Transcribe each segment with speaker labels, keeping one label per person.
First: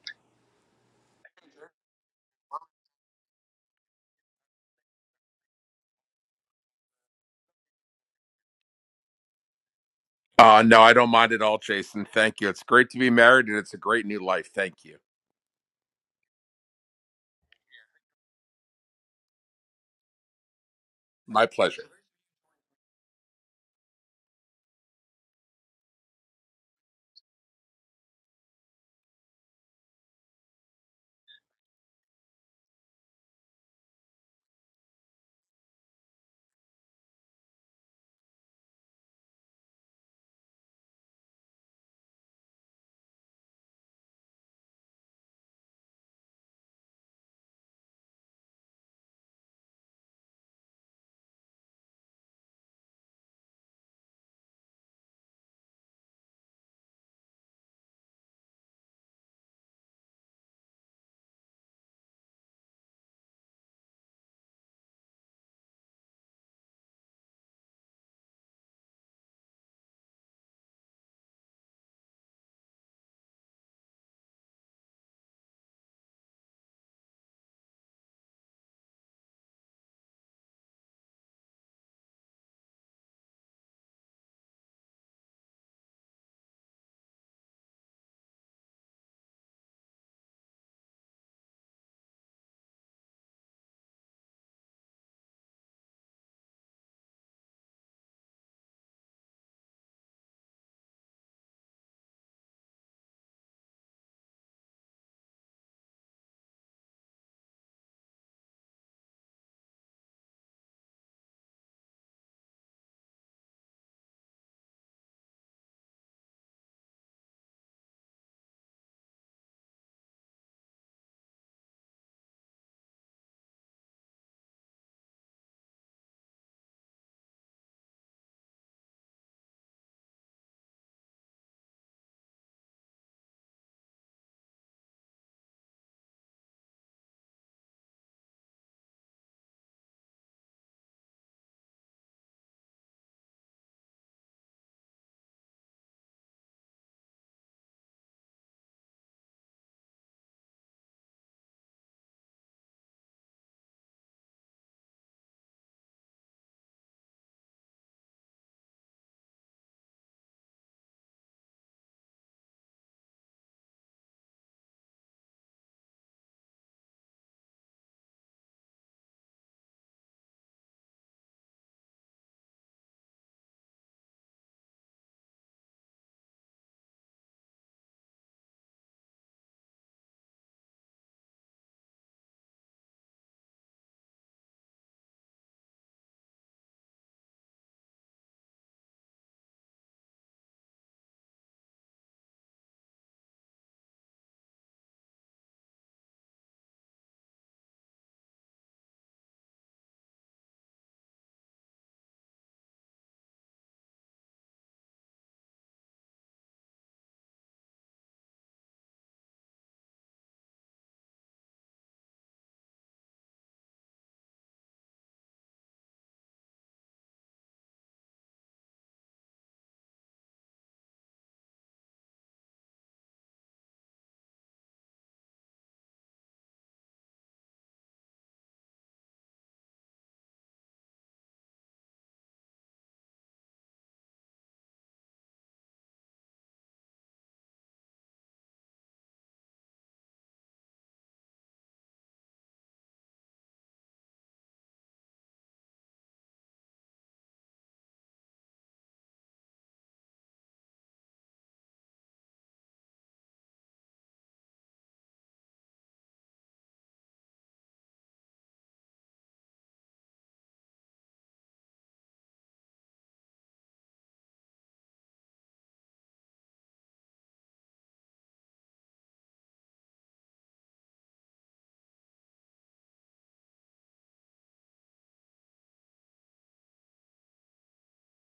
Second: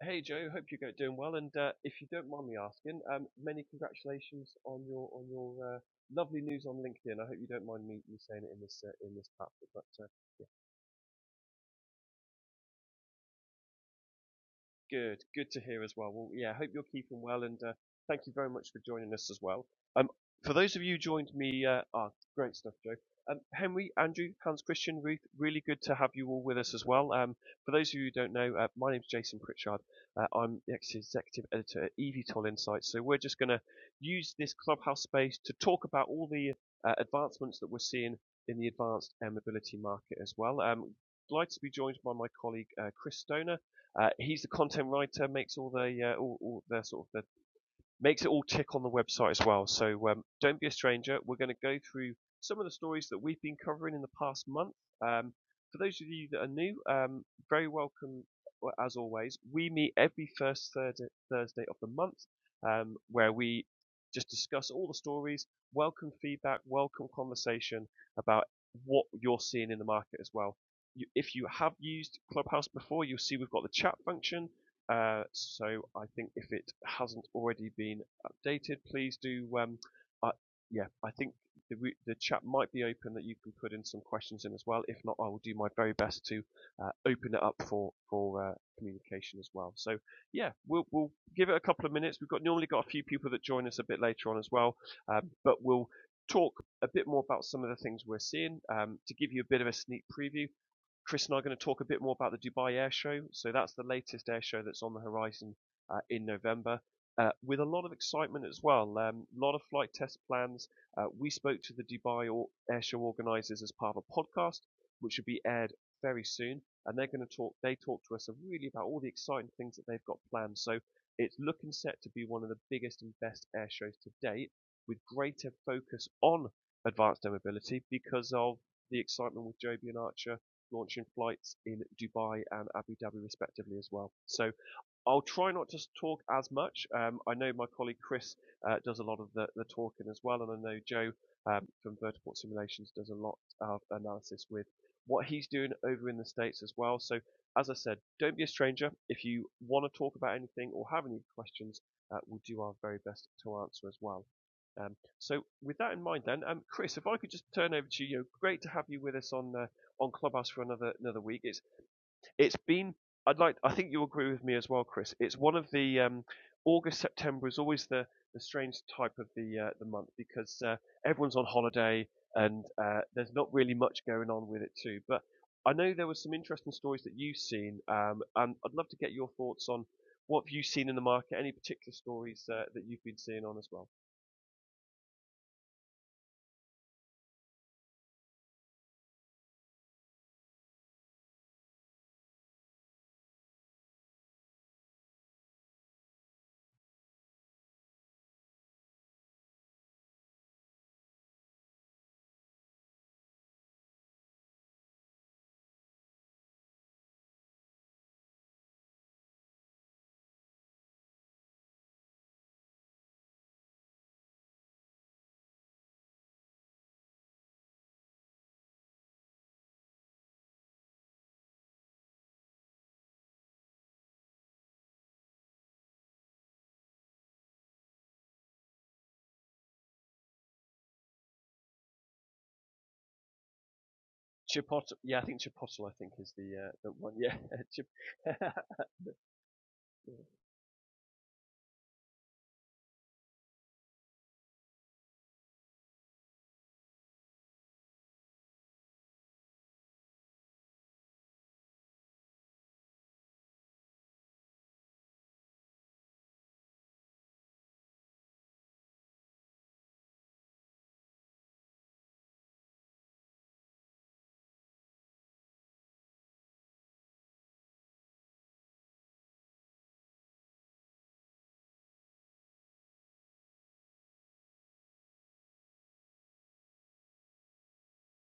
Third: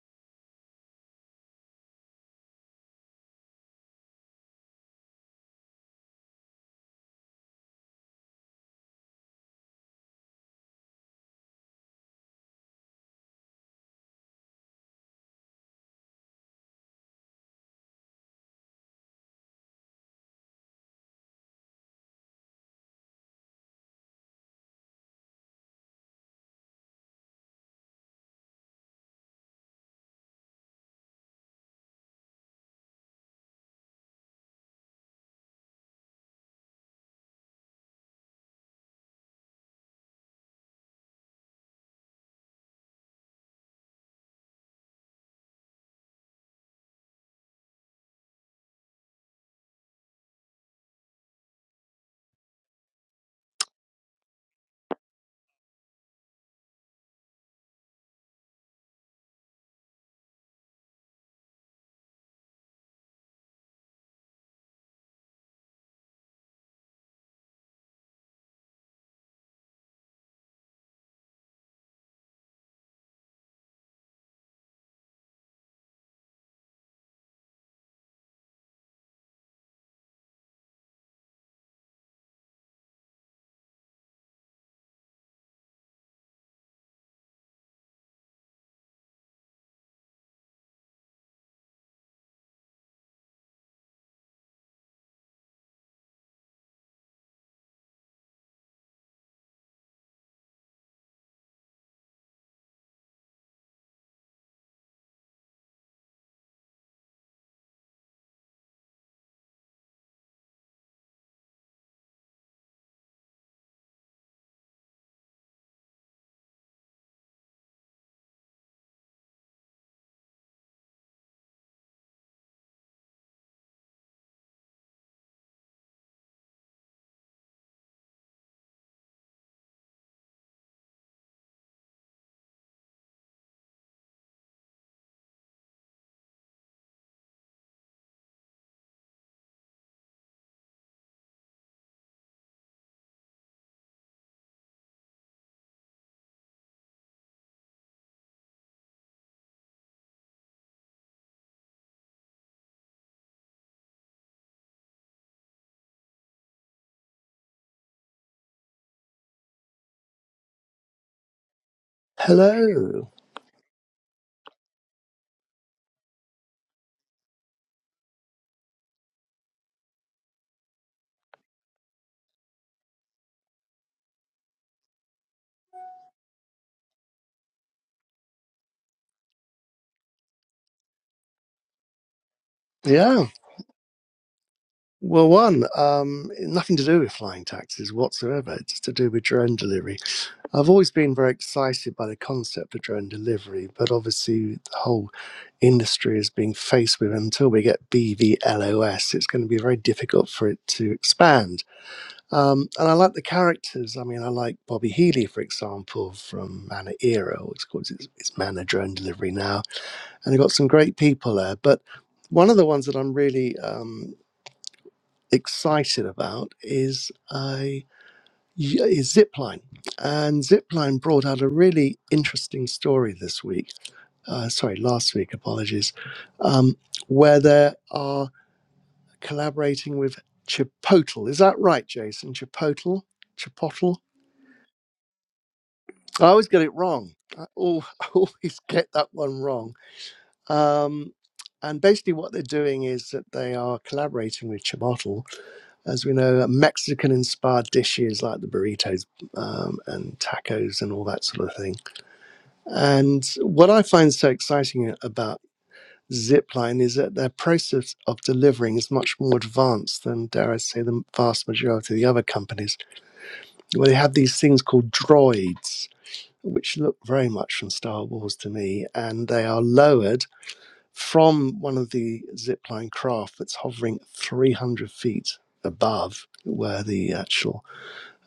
Speaker 1: Hey Joe, hope you're go- doing well. And uh, if you don't mind me asking, um, many congratulations on your on your uh, lovely news on LinkedIn. I hope you don't mind me, me saying it in this uh, in this platform, but uh,
Speaker 2: Uh, no, I don't mind at all, Jason. Thank you. It's great to be married and it's a great new life. Thank you.
Speaker 1: Good, good to hear as well. Well, yeah, hope you're keeping well, and uh, thank you very much for joining us as well. Um, for those of you who joined
Speaker 2: My
Speaker 1: me, uh,
Speaker 2: pleasure.
Speaker 1: ah, great stuff, Joe. Um, Henry, Andrew, Hans Christian, Ruth, really good to have you all with us as well. Um, for those of you who don't know, uh, my name's Jason Pritchard. Uh, I'm the executive editor at EVTOL Insights. So we're just going to use this clubhouse space to talk about all the uh, advancements that we're seeing in the advanced air mobility market as well. Um, delighted to be joined by my colleague uh, Chris Stoner uh, he's the content writer, makes all the uh, all, all the sort of the makes it all tick on the website as well. So um, don't be a stranger. We're going to go through some of the stories that we've been covering in the past month. Um, for those of you that are new, um, very welcome well, as always. We meet every first Thursday, Thursday of the month um, where we just discuss all the stories, welcome feedback, welcome conversation about what you're seeing in the market as well. You, if you have used Clubhouse before, you'll see we've got the chat function uh, so I think if it hasn't already been updated, please do. Um, uh, yeah, I think the, re- the chat might be open that you can put in some questions in as well. If not, I will do my very best to uh, open it up for for uh, communication as well. So yeah, we'll we'll give it a couple of minutes. We've got normally got a few people that join us a bit later on as well, um, but we'll talk a bit more about some of the things we're seeing um, to give you a bit of a sneak preview. Chris and I are going to talk a bit more about the Dubai Air Show. So that's the latest air show that's on the horizon uh, in November. Uh, with a lot of excitement as well, a um, lot of flight test plans. Uh, we spoke to the Dubai Air Show organisers as part of a podcast, which will be aired very soon, and they're going to talk. They talk to us really about all the exciting things that they've got planned. So it's looking set to be one of the biggest and best air shows to date, with greater focus on advanced air mobility because of the excitement with Joby and Archer launching flights in Dubai and Abu Dhabi respectively as well. So I'll try not to talk as much. Um, I know my colleague Chris uh, does a lot of the, the talking as well, and I know Joe um, from Vertiport Simulations does a lot of analysis with what he's doing over in the States as well. So as I said, don't be a stranger. If you want to talk about anything or have any questions, uh, we'll do our very best to answer as well. Um, so with that in mind, then, um, Chris, if I could just turn over to you, great to have you with us on uh, on Clubhouse for another another week. It's it's been
Speaker 3: Hello.
Speaker 1: I'd like I think you agree with me as well, Chris. It's one of the um, August September is always the the strange type of the uh, the month because uh, everyone's on holiday and uh, there's not really much going on with it too. But I know there were some interesting stories that you've seen, um, and I'd love to get your thoughts on what have you seen in the market. Any particular stories uh, that you've been
Speaker 3: Yeah.
Speaker 1: seeing on as well?
Speaker 3: Well, one, um, nothing to do with flying taxis whatsoever. It's to do with drone delivery. I've always been very excited by the concept of drone delivery, but obviously the whole industry is being faced with until we get BVLOS, it's going to be very difficult for it to expand. Um, and I like the characters. I mean, I like Bobby Healy, for example, from Mana Era, or it's called it's, it's Mana Drone Delivery now. And they've got some great people there. But one of the ones that I'm really um, excited about is a is Zipline, and Zipline brought out a really interesting story this week. Uh, sorry, last week. Apologies, um, where they are collaborating with Chipotle. Is that right, Jason? Chipotle, Chipotle.
Speaker 1: Chipotle, yeah, I think Chipotle, I think
Speaker 3: I
Speaker 1: is
Speaker 3: always get
Speaker 1: the uh,
Speaker 3: it
Speaker 1: the
Speaker 3: wrong.
Speaker 1: one. Yeah,
Speaker 3: I al- I always get that one wrong. Um, and basically, what they're doing is that they are collaborating with Chipotle as we know, Mexican inspired dishes like the burritos um, and tacos and all that sort of thing. And what I find so exciting about Zipline is that their process of delivering is much more advanced than, dare I say, the vast majority of the other companies, where they have these things called droids, which look very much from Star Wars to me, and they are lowered from one of the zipline craft that's hovering 300 feet above where the actual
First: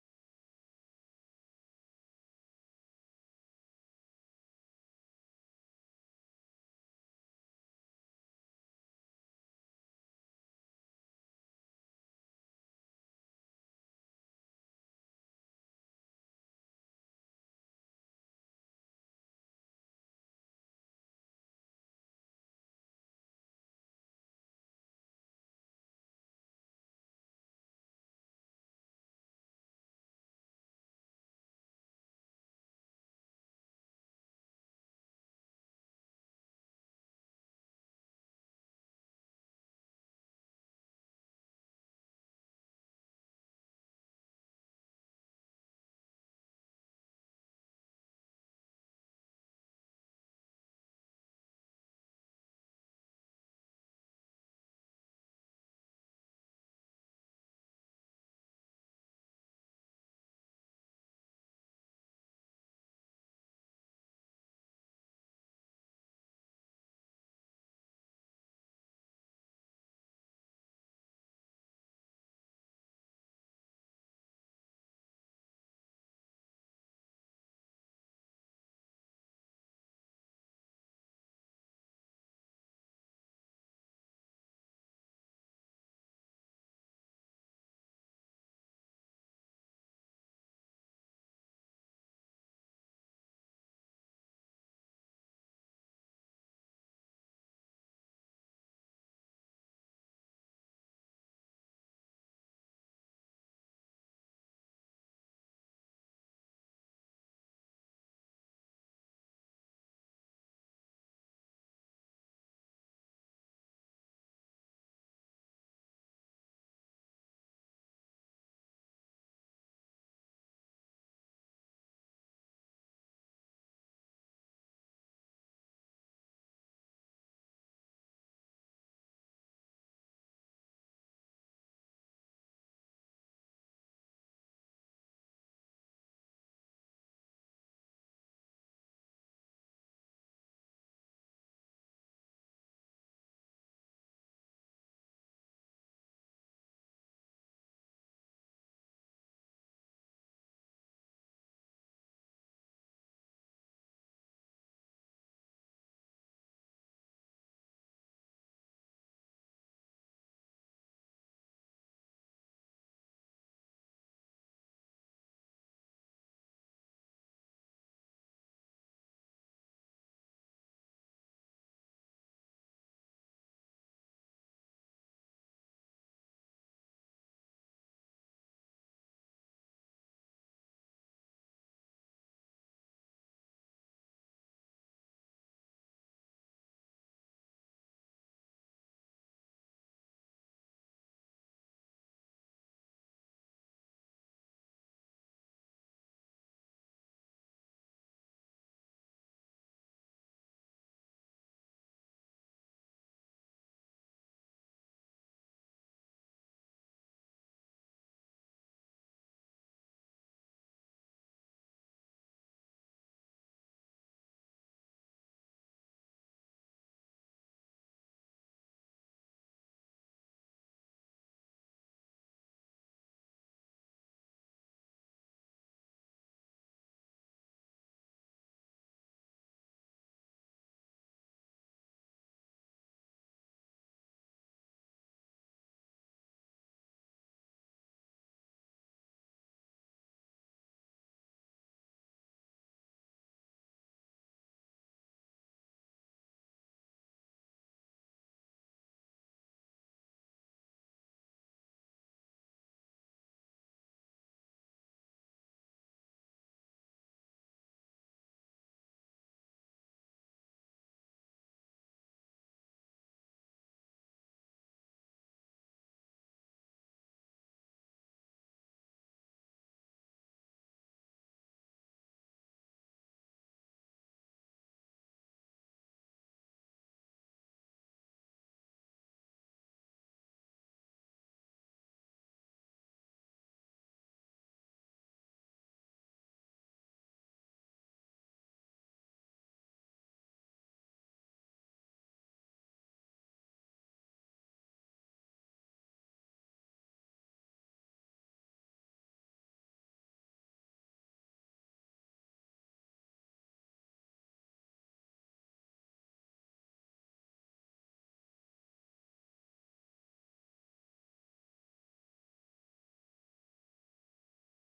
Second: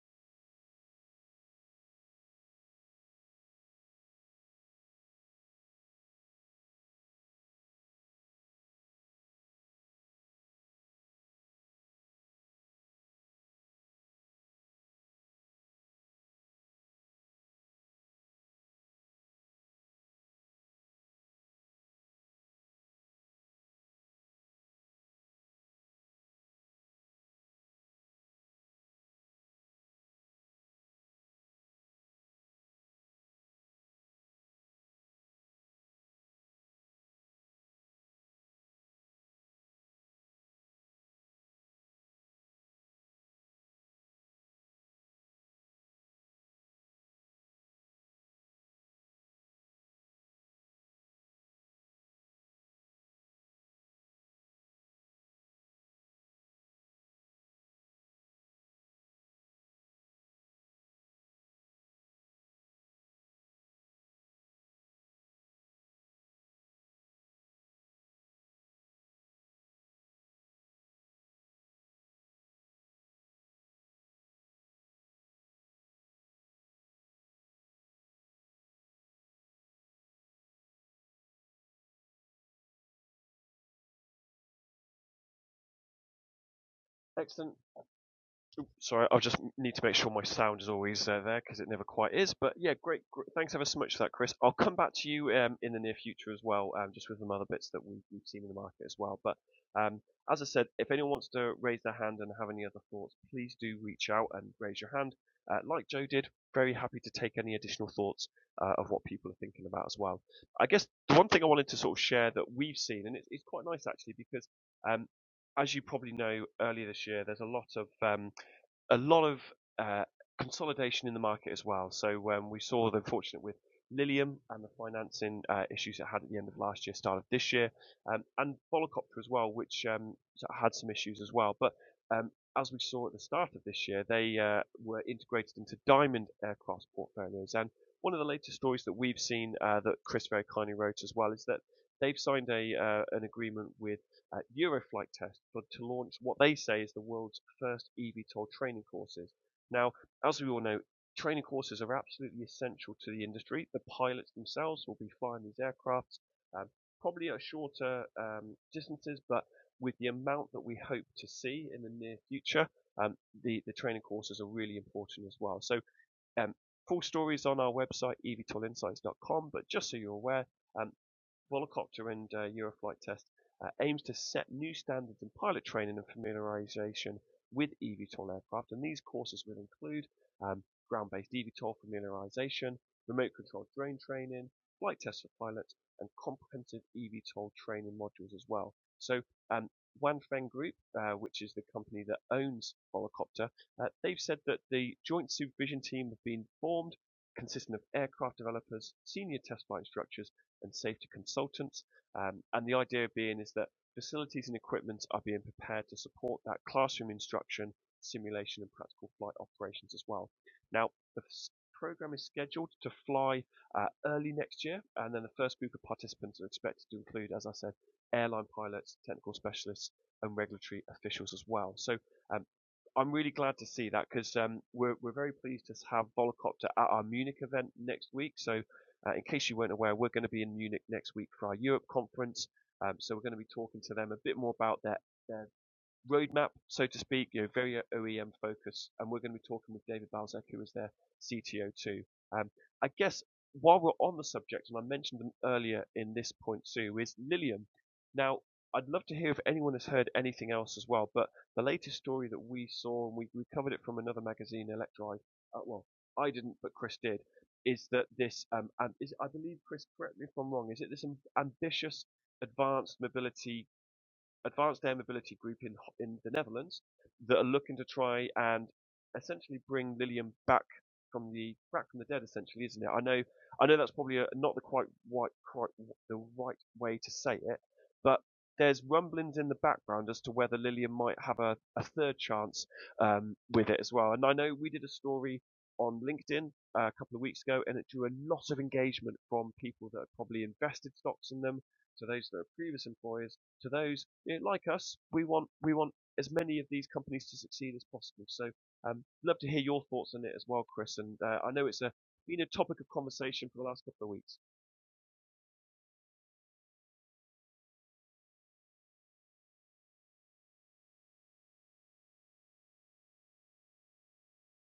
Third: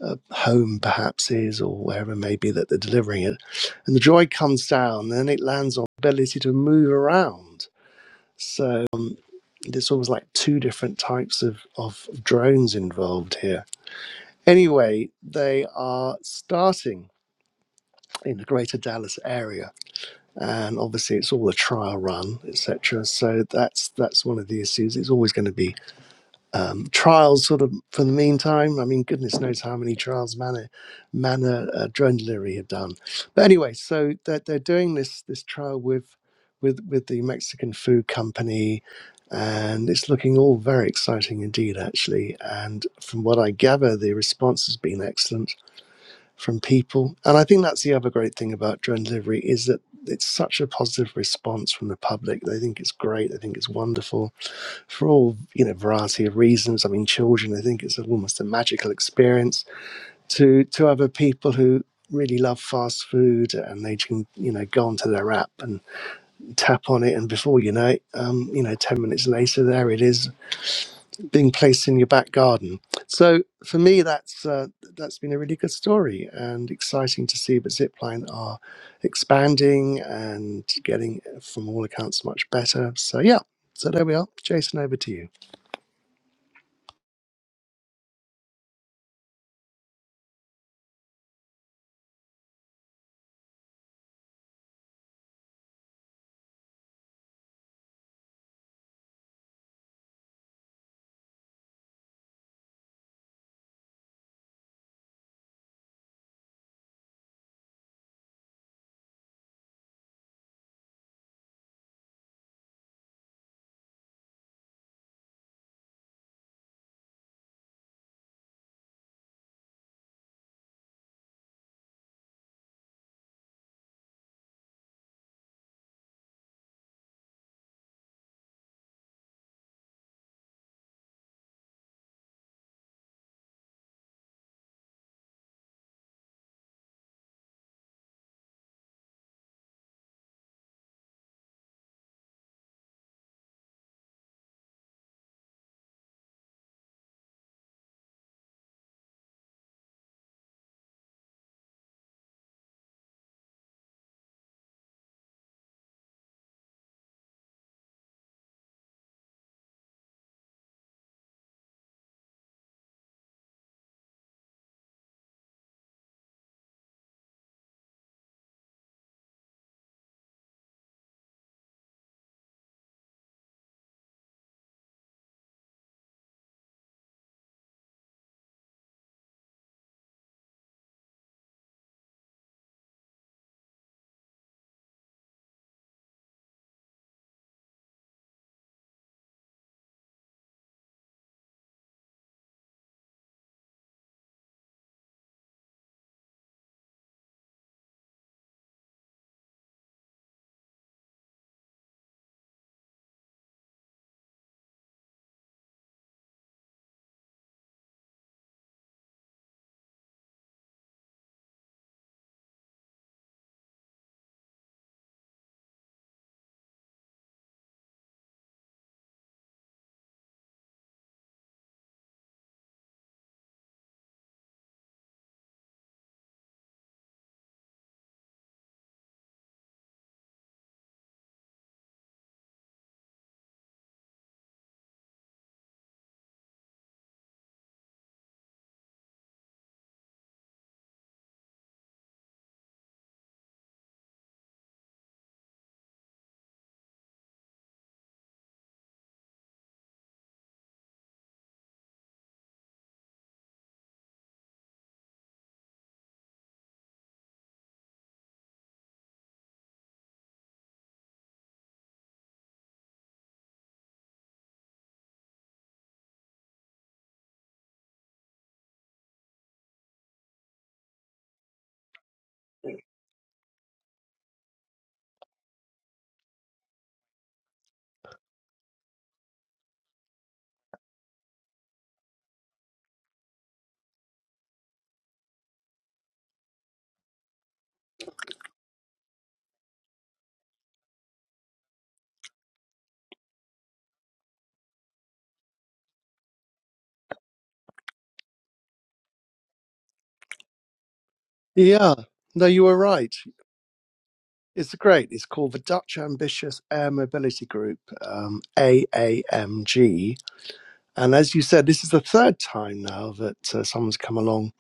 Speaker 3: uh, home perhaps is or wherever it may be that they're delivering it. And the joy comes down and it lands on the ability to move around. So um, it's almost like two different types of, of drones involved here. Anyway, they are starting in the greater Dallas area. And obviously it's all a trial run, etc. So that's that's one of the issues. It's always going to be um, trials sort of for the meantime. I mean, goodness knows how many trials Manor, Manor uh, Drone Leary had done. But anyway, so they're, they're doing this this trial with with with the Mexican food company, and it's looking all very exciting indeed, actually. And from what I gather, the response has been excellent from people. And I think that's the other great thing about drone delivery is that it's such a positive response from the public. They think it's great. They think it's wonderful for all you know variety of reasons. I mean, children. They think it's almost a magical experience to to other people who really love fast food and they can you know go onto their app and tap on it and before you know it um, you know 10 minutes later there it is being placed in your back garden. So for me, that's uh, that's been a really good story and exciting to see that Zipline are expanding and getting, uh, from all accounts, much better. So yeah, so there we are. Jason, over to you.
Speaker 1: excellent. Sorry, I'll just need to make sure my sound is always uh, there because it never quite is. But yeah, great, gr Thanks ever so much for that, Chris. I'll come back to you um, in the near future as well, um, just with some other bits that we've, we've seen in the market as well. But um, as I said, if anyone wants to raise their hand and have any other thoughts, please do reach out and raise your hand. Uh, like Joe did, very happy to take any additional thoughts uh, of what people are thinking about as well. I guess the one thing I wanted to sort of share that we've seen, and it's, it's quite nice actually, because um, as you probably know, earlier this year, there's a lot of um, a lot of uh, consolidation in the market as well. So um, we saw the unfortunate with Lilium and the financing uh, issues it had at the end of last year, start of this year, um, and Volocopter as well, which um, had some issues as well. But um, as we saw at the start of this year, they uh, were integrated into Diamond Aircraft portfolios. And one of the latest stories that we've seen uh, that Chris very kindly wrote as well is that they've signed a uh, an agreement with uh, Euroflight test for, to launch what they say is the world's first eVTOL training courses. Now, as we all know, training courses are absolutely essential to the industry. The pilots themselves will be flying these aircraft, um, probably at shorter um, distances, but with the amount that we hope to see in the near future, um, the, the training courses are really important as well. So, um, full stories on our website, evtolinsights.com, but just so you're aware, um, Volocopter and uh, Euroflight test uh, aims to set new standards in pilot training and familiarization with eVTOL aircraft, and these courses will include um, ground-based eVTOL familiarization, remote controlled drone training, flight tests for pilots, and comprehensive eVTOL training modules as well. So um, Wanfeng Group, uh, which is the company that owns Volocopter, uh, they've said that the joint supervision team have been formed, consisting of aircraft developers, senior test flight instructors, and safety consultants. Um, and the idea being is that facilities and equipment are being prepared to support that classroom instruction, simulation, and practical flight operations as well. Now, the program is scheduled to fly uh, early next year, and then the first group of participants are expected to include, as I said, airline pilots, technical specialists, and regulatory officials as well. So um, I'm really glad to see that because um, we're, we're very pleased to have Volocopter at our Munich event next week. So uh, in case you weren't aware, we're going to be in Munich next week for our Europe conference. Um, so we're going to be talking to them a bit more about their, their roadmap, so to speak, you know, very OEM focused. And we're going to be talking with David Balzac, who is their CTO too. Um, I guess while we're on the subject, and I mentioned them earlier in this point too, is Lilium. Now, I'd love to hear if anyone has heard anything else as well, but the latest story that we saw, and we, we covered it from another magazine, Electride, uh, well, I didn't, but Chris did, is that this, um, and is, I believe, Chris, correct me if I'm wrong, is it this am- ambitious advanced mobility advanced air mobility group in in the Netherlands that are looking to try and essentially bring Lilium back from the back from the dead, essentially, isn't it? I know I know that's probably a, not the quite white quite the right way to say it, but there's rumblings in the background as to whether Lillian might have a, a third chance um, with it as well. And I know we did a story on LinkedIn uh, a couple of weeks ago, and it drew a lot of engagement from people that had probably invested stocks in them, so those that are previous employers, to those you know, like us. We want we want as many of these companies to succeed as possible. So, um, love to hear your thoughts on it as well, Chris. And uh, I know it's a
Speaker 3: Yeah,
Speaker 1: been a
Speaker 3: no, you were
Speaker 1: topic of
Speaker 3: right.
Speaker 1: conversation for the last couple of weeks.
Speaker 3: It's great. It's called the Dutch Ambitious Air Mobility Group, um, AAMG. And as you said, this is the third time now that uh, someone's come along.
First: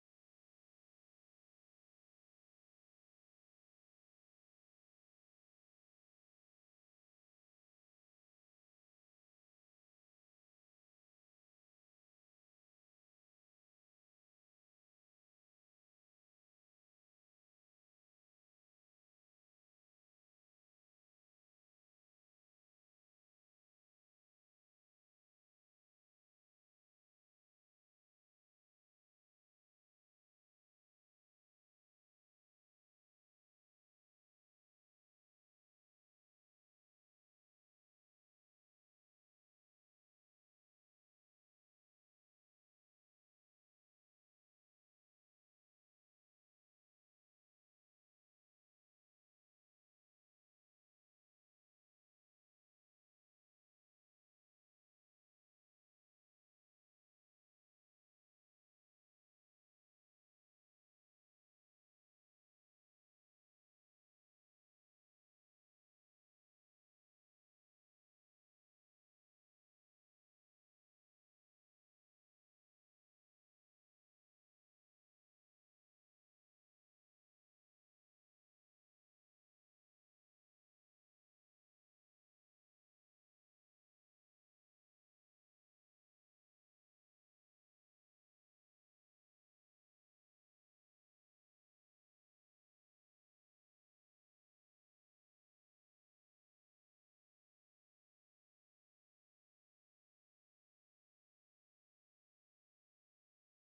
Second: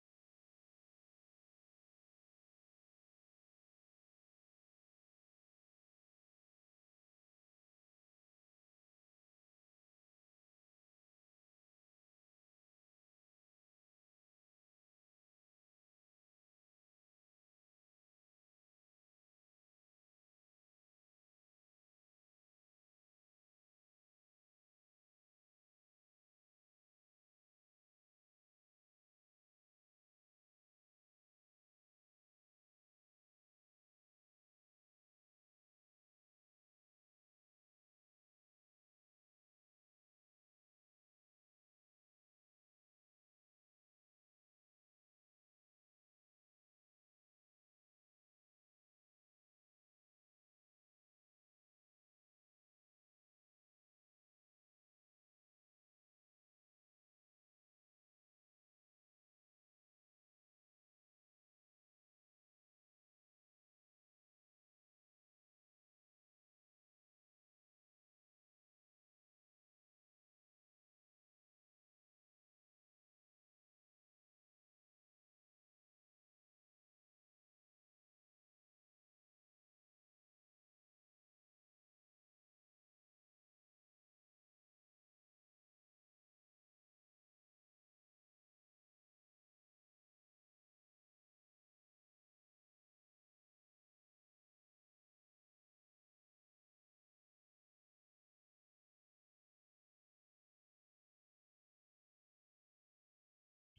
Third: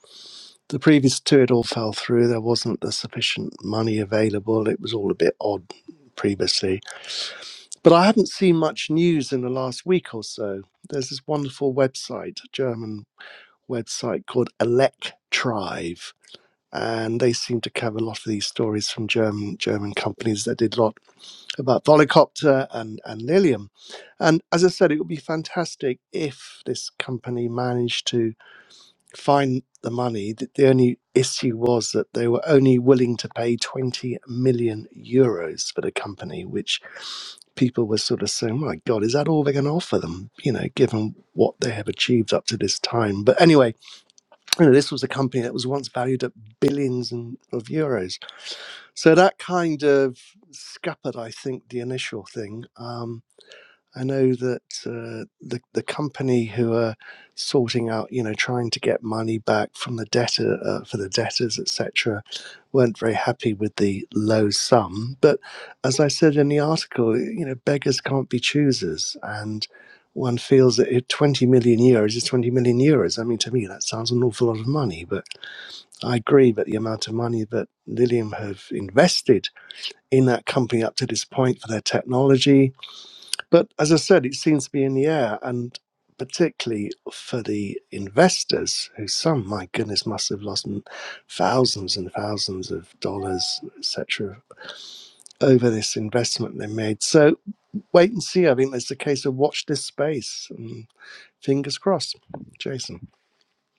Speaker 3: The previous two, it all fell through. There wasn't the sufficient money available. It was all a bit odd previously. But I haven't seen much news in the last week or so. There's this wonderful website, a German website called Electrive and they seem to cover a lot of these stories from German German companies that did a lot about Volocopter and, and Lilium. And as I said, it would be fantastic if this company managed to find the money. The, the only issue was that they were only willing to pay 20 million euros for the company, which people were sort of saying, my God, is that all they're going to offer them, you know, given what they have achieved up to this time? But anyway, you know, this was a company that was once valued at billions and, of euros. So that kind of scuppered, I think, the initial thing. Um, I know that uh, the the company who are sorting out, you know, trying to get money back from the debtor uh, for the debtors, etc., weren't very happy with the low sum. But as I said in the article, you know, beggars can't be choosers, and one feels that if 20 million euros is 20 million euros. I mean, to me, that sounds an awful lot of money, but I agree that the amount of money that Lilium have invested in that company up to this point for their technology. But as I said, it seems to be in the air and particularly for the investors who some my goodness must have lost thousands and thousands of dollars etc over this investment they made so wait and see i think there's a case of watch this space and fingers crossed jason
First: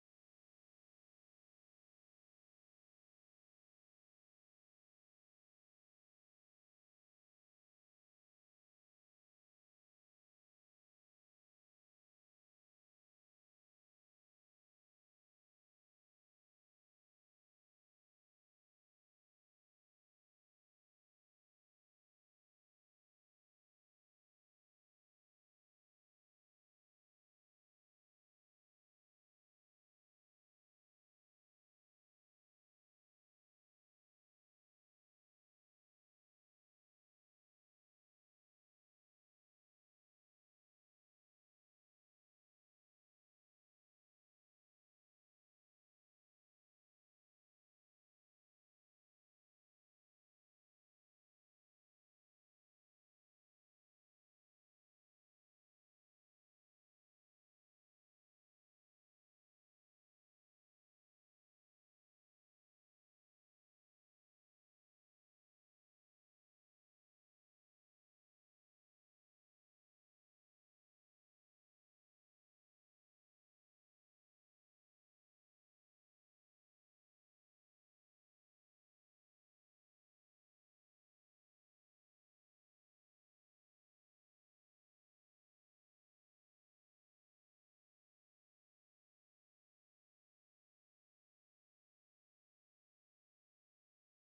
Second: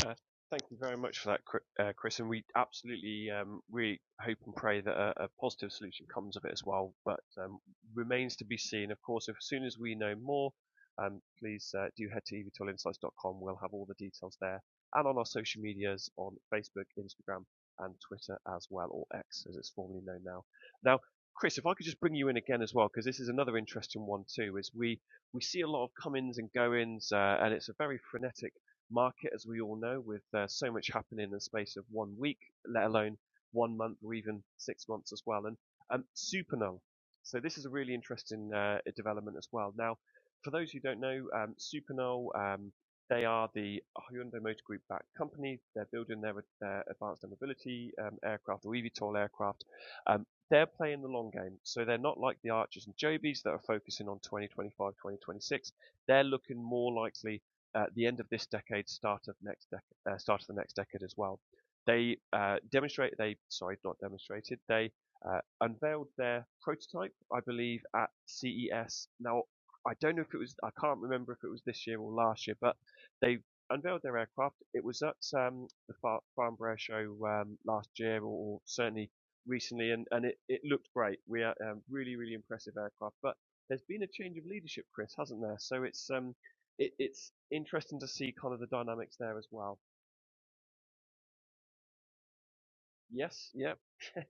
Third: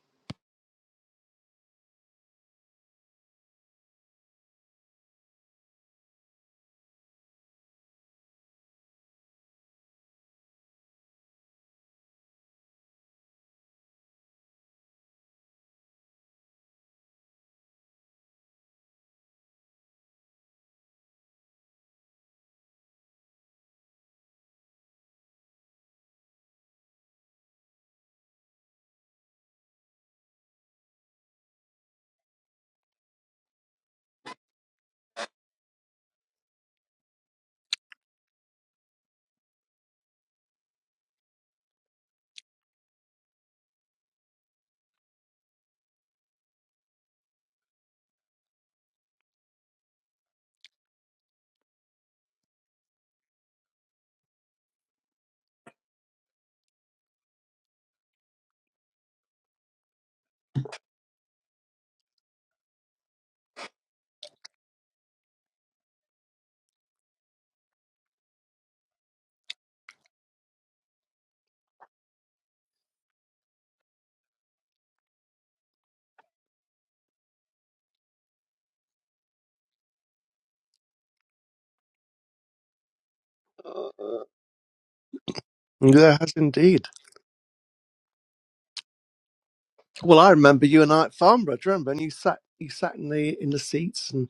Speaker 1: Uh, Thank you very much for that, uh, Chris. And we absolutely um, we hope and pray that a, a positive solution comes of it as well, but um, remains to be seen. Of course, if, as soon as we know more, um, please uh, do head to evtoolinsights.com. We'll have all the details there and on our social medias on Facebook, Instagram, and Twitter as well, or X as it's formerly known now. Now, Chris, if I could just bring you in again as well, because this is another interesting one too. Is we we see a lot of come-ins and go-ins, uh, and it's a very frenetic market, as we all know, with uh, so much happening in the space of one week, let alone one month or even six months as well. And um, Supernull. So this is a really interesting uh, development as well. Now, for those who don't know, um, Supernull, um, they are the Hyundai Motor Group backed company. They're building their, their advanced air mobility um, aircraft or eVTOL aircraft. Um, they're playing the long game. So they're not like the Archers and Jobies that are focusing on 2025, 2026. They're looking more likely at the end of this decade, start of next dec- uh, start of the next decade as well. They uh, demonstrate they sorry not demonstrated they uh, unveiled their prototype I believe at CES. Now I don't know if it was I can't remember if it was this year or last year, but they unveiled their aircraft. It was at um, the Far- Farnborough show um, last year or, or certainly recently, and, and it, it looked great. We are um, really really impressive aircraft, but there's been a
Speaker 3: Uh,
Speaker 1: change of leadership, Chris, hasn't there? So it's
Speaker 3: there
Speaker 1: um,
Speaker 3: has indeed
Speaker 1: it, it's interesting to see kind of the dynamics there as well.
Speaker 3: Well, I remember you and I at Farnborough. Do you remember? And you sat, you sat in the
Speaker 1: Yes,
Speaker 3: in the
Speaker 1: yeah.
Speaker 3: seats, and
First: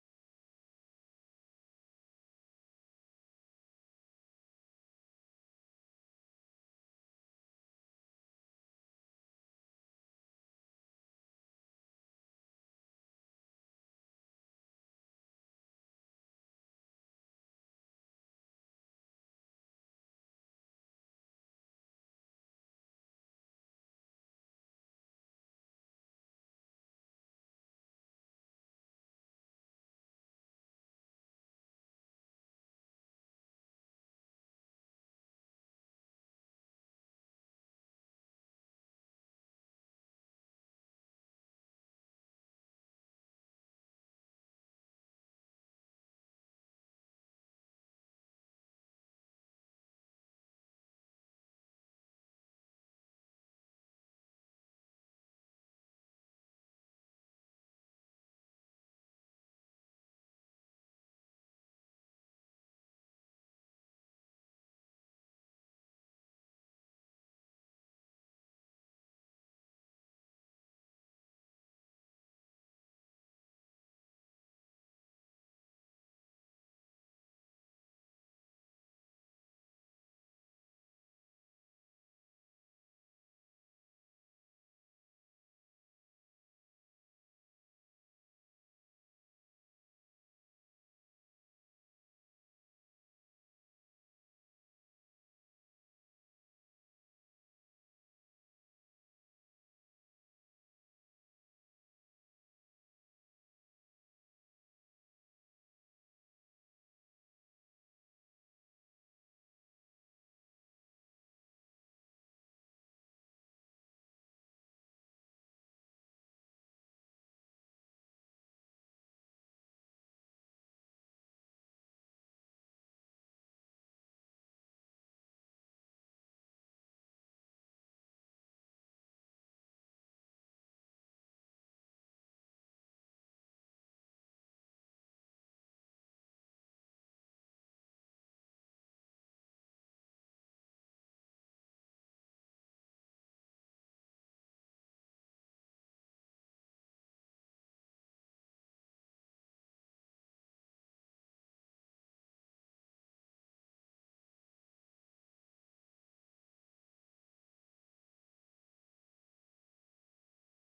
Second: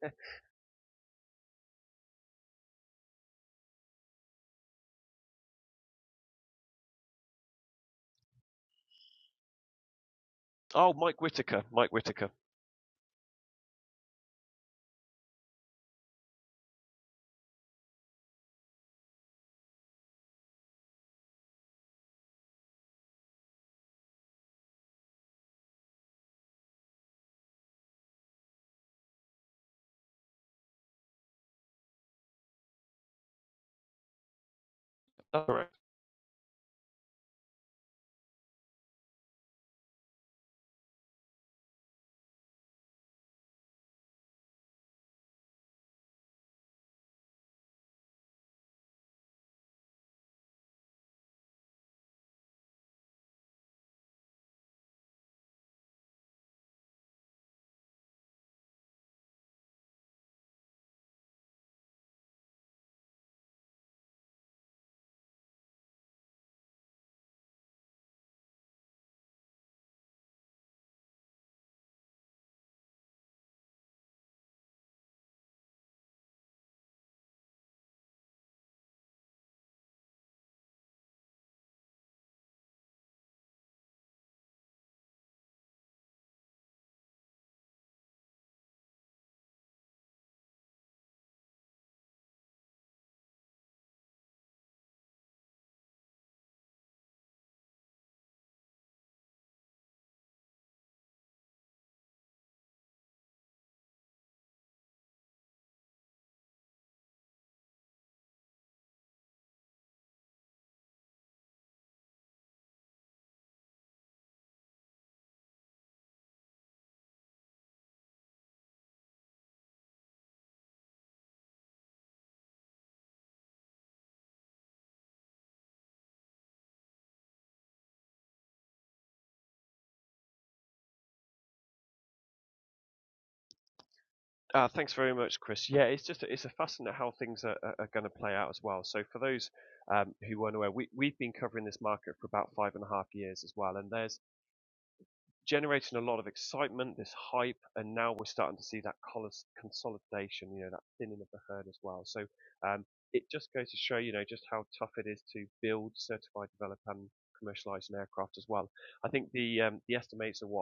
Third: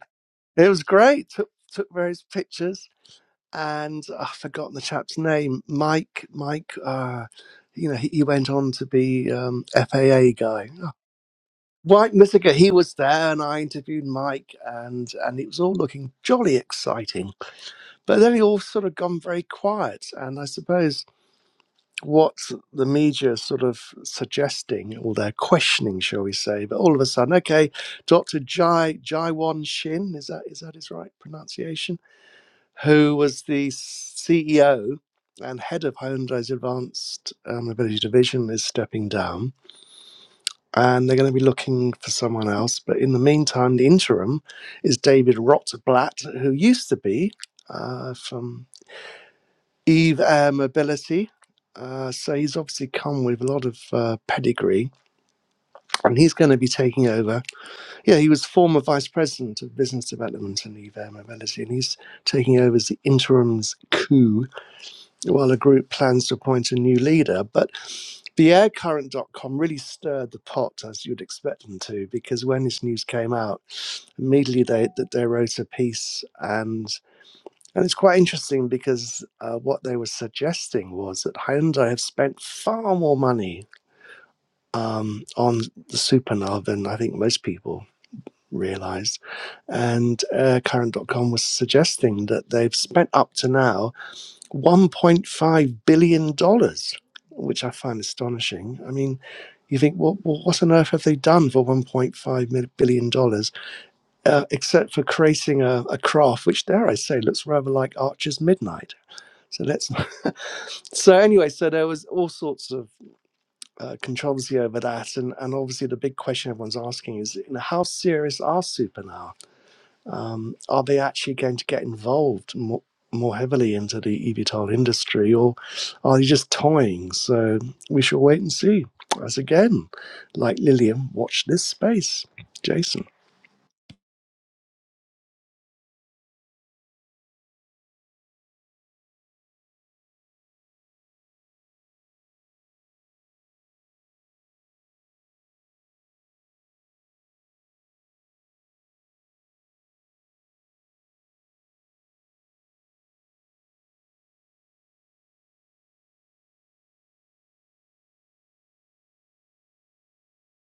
Speaker 3: it was great. Took took various pictures, and oh, I've forgotten the chap's name. Mike, Mike. Uh, you know, he, he went on to be um, FAA guy. Oh,
Speaker 1: Oh, Mike Whittaker, Mike
Speaker 3: Mike
Speaker 1: Whittaker.
Speaker 3: Missiger, he was there, and I interviewed Mike, and and it was all looking jolly exciting. But then it all sort of gone very quiet, and I suppose what the media is sort of suggesting, or they're questioning, shall we say? But all of a sudden, okay, Dr. Jai Jaiwan Shin is that is that his right pronunciation? Who was the CEO
Speaker 1: All
Speaker 3: and
Speaker 1: right.
Speaker 3: head of Hyundai's Advanced uh, Mobility Division is stepping down, and they're going to be looking for someone else. But in the meantime, the interim is David Rotblat, who used to be. Uh, from Eve Air Mobility. Uh, so he's obviously come with a lot of uh, pedigree, and he's going to be taking over. Yeah, he was former vice president of business development in Eve Air Mobility, and he's taking over as the interim's coup while a group plans to appoint a new leader. But the aircurrent.com really stirred the pot, as you'd expect them to, because when this news came out, immediately they, that they wrote a piece and. And it's quite interesting because uh, what they were suggesting was that Hyundai have spent far more money um, on the Supernova than I think most people realized. And uh, Current dot com was suggesting that they've spent up to now $1.5 billion, dollars, which I find astonishing. I mean, you think, well, well, what on earth have they done for one point five billion dollars, uh, except for creating a, a craft, which, dare I say, looks rather like Archer's Midnight? So let's. so anyway, so there was all sorts of uh, controversy over that, and and obviously the big question everyone's asking is, you know, how serious are supernow? Um, are they actually going to get involved more? More heavily into the eVTOL industry, or are they just toying? So we shall wait and see. As again, like Lillian, watch this space, Jason.
Speaker 1: Uh, thanks very much, Chris. Yeah, it's just it's a fascinating how things are, are, are going to play out as well. So for those um, who weren't aware, we we've been covering this market for about five and a half years as well, and there's generating a lot of excitement, this hype, and now we're starting to see that consolidation, you know, that thinning of the herd as well. So um, it just goes to show, you know, just how tough it is to build, certify, develop, and commercialize an aircraft as well. I think the um, the estimates are what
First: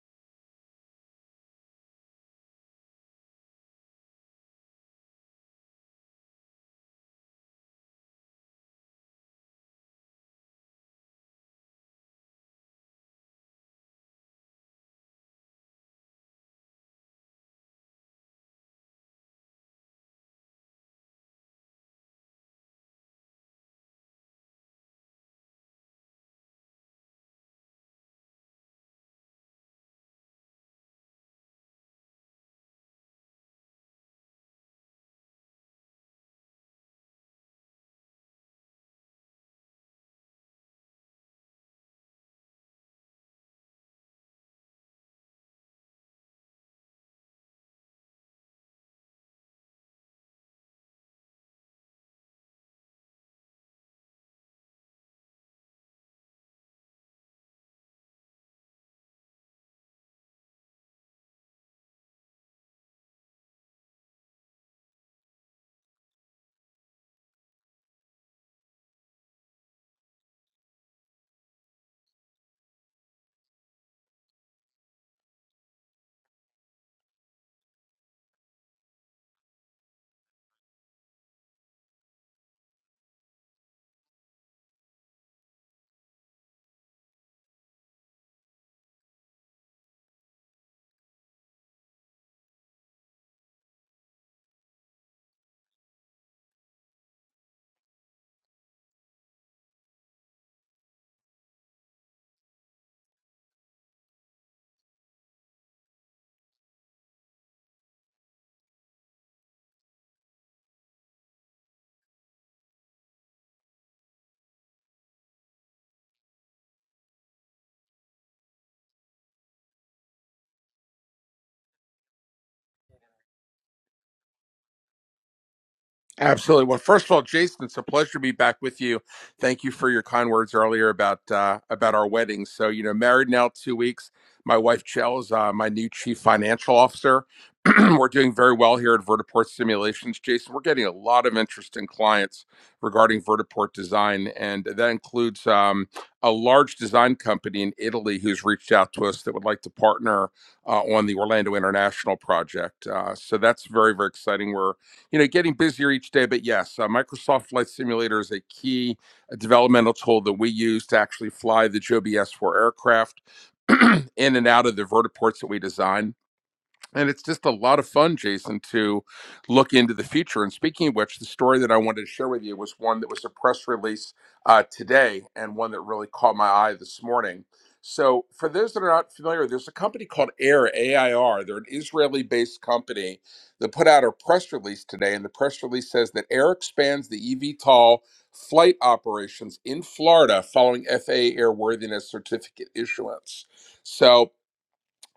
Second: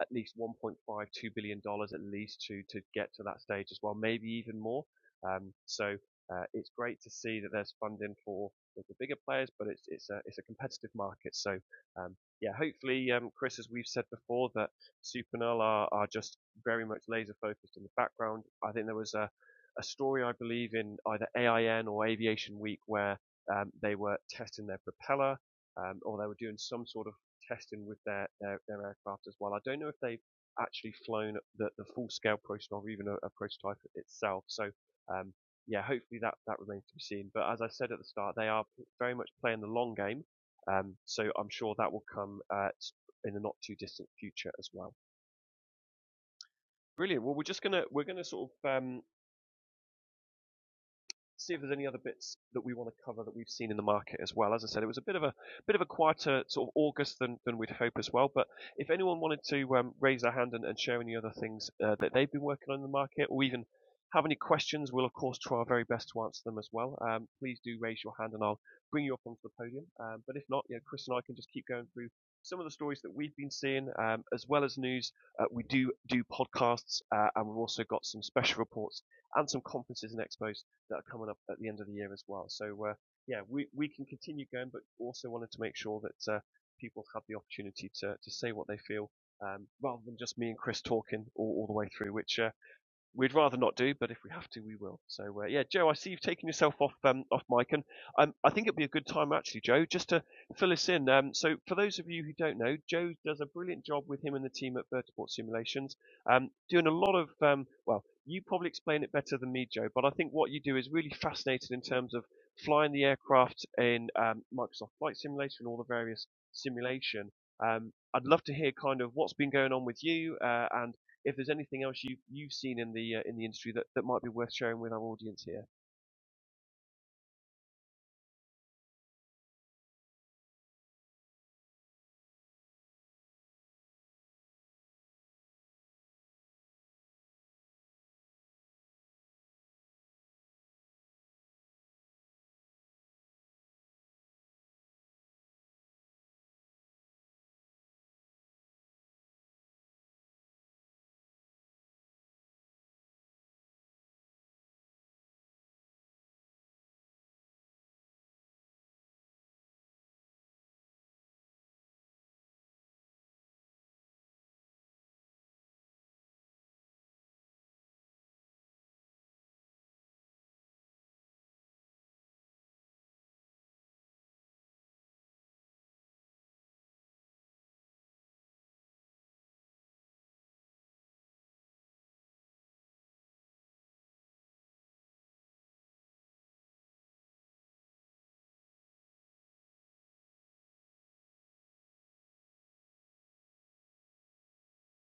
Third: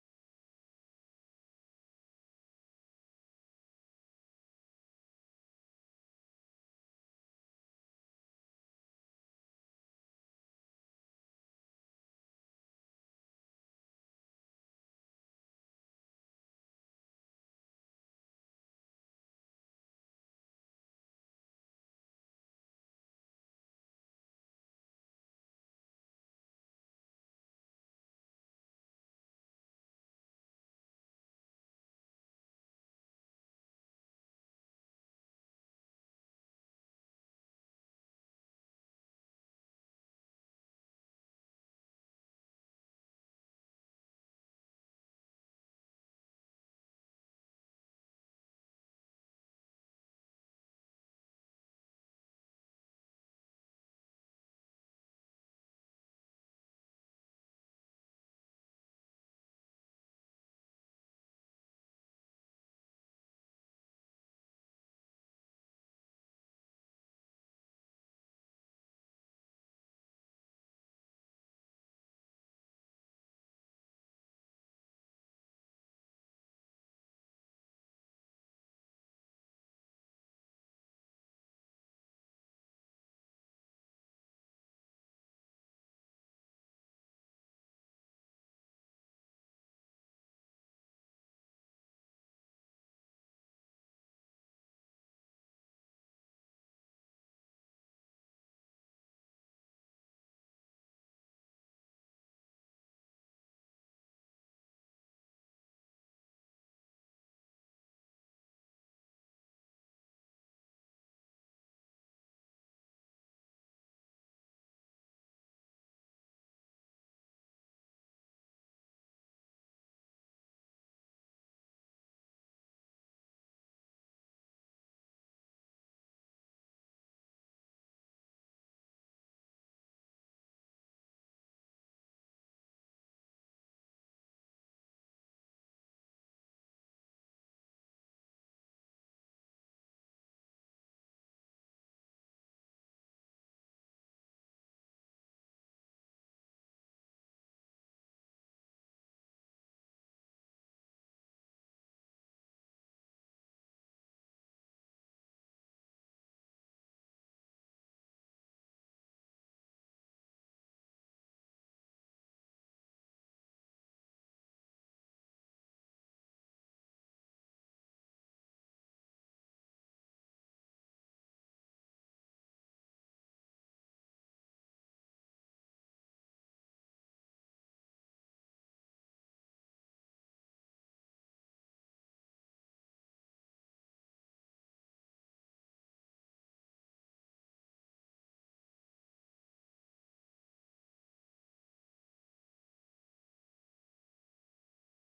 Speaker 1: at least 1.5, 2 billion dollars at least to to get to that stage as well, maybe even more. Um, so uh, it's great to see that there's funding for the, the bigger players, but it's it's a it's a competitive market. So um, yeah, hopefully, um, Chris, as we've said before, that Supernal are are just very much laser focused in the background. I think there was a a story I believe in either AIN or Aviation Week where um, they were testing their propeller um, or they were doing some sort of testing with their, their, their aircraft as well. I don't know if they've actually flown the, the full scale prototype or even a, a prototype itself. So um, yeah, hopefully that, that remains to be seen. But as I said at the start, they are very much playing the long game. Um, so I'm sure that will come uh, in the not too distant future as well. Brilliant. Well, we're just gonna we're gonna sort of um, see if there's any other bits that we want to cover that we've seen in the market as well. As I said, it was a bit of a bit of a quieter sort of August than, than we'd hope as well. But if anyone wanted to um, raise their hand and, and share any other things uh, that they've been working on in the market, or even have any questions, we'll of course try our very best to answer them as well. Um, please do raise your hand, and I'll bring you up onto the podium. Um, but if not, you know, Chris and I can just keep going through some of the stories that we've been seeing, um, as well as news. Uh, we do do podcasts, uh, and we've also got some special reports and some conferences and expos that are coming up at the end of the year as well. So uh, yeah, we, we can continue going, but also wanted to make sure that uh, people have the opportunity to, to say what they feel um, rather than just me and Chris talking all, all the way through, which uh, we'd rather not do, but if we have to, we will. So uh, yeah, Joe, I see you've taken yourself off um, off mic, and um, I think it'd be a good time actually, Joe, just to fill us in. Um, so for those of you who don't know, Joe does a brilliant job with him and the team at Vertiport Simulations, um, doing a lot of um, well, you probably explain it better than me, Joe, but I think what you do is really fascinating in terms of flying the aircraft in um, Microsoft Flight Simulator and all the various simulation. Um, I'd love to hear kind of what's been going on with you uh, and if there's anything else you you've seen in the uh, in the industry that, that might be worth sharing with our audience here.
Speaker 2: Absolutely. Well, first of all, Jason, it's a pleasure to be back with you. Thank you for your kind words earlier about uh, about our wedding. So, you know, married now two weeks. My wife Chell is uh, my new chief financial officer. We're doing very well here at Vertiport Simulations, Jason. We're getting a lot of interesting clients regarding Vertiport design, and that includes um, a large design company in Italy who's reached out to us that would like to partner uh, on the Orlando International project. Uh, so that's very, very exciting. We're you know, getting busier each day. But yes, uh, Microsoft Flight Simulator is a key uh, developmental tool that we use to actually fly the Joby S4 aircraft in and out of the vertiports that we design and it's just a lot of fun, Jason, to look into the future. And speaking of which, the story that I wanted to share with you was one that was a press release uh, today and one that really caught my eye this morning. So, for those that are not familiar, there's a company called AIR, AIR. They're an Israeli based company that put out a press release today. And the press release says that AIR expands the EVTOL flight operations in Florida following FAA airworthiness certificate issuance. So,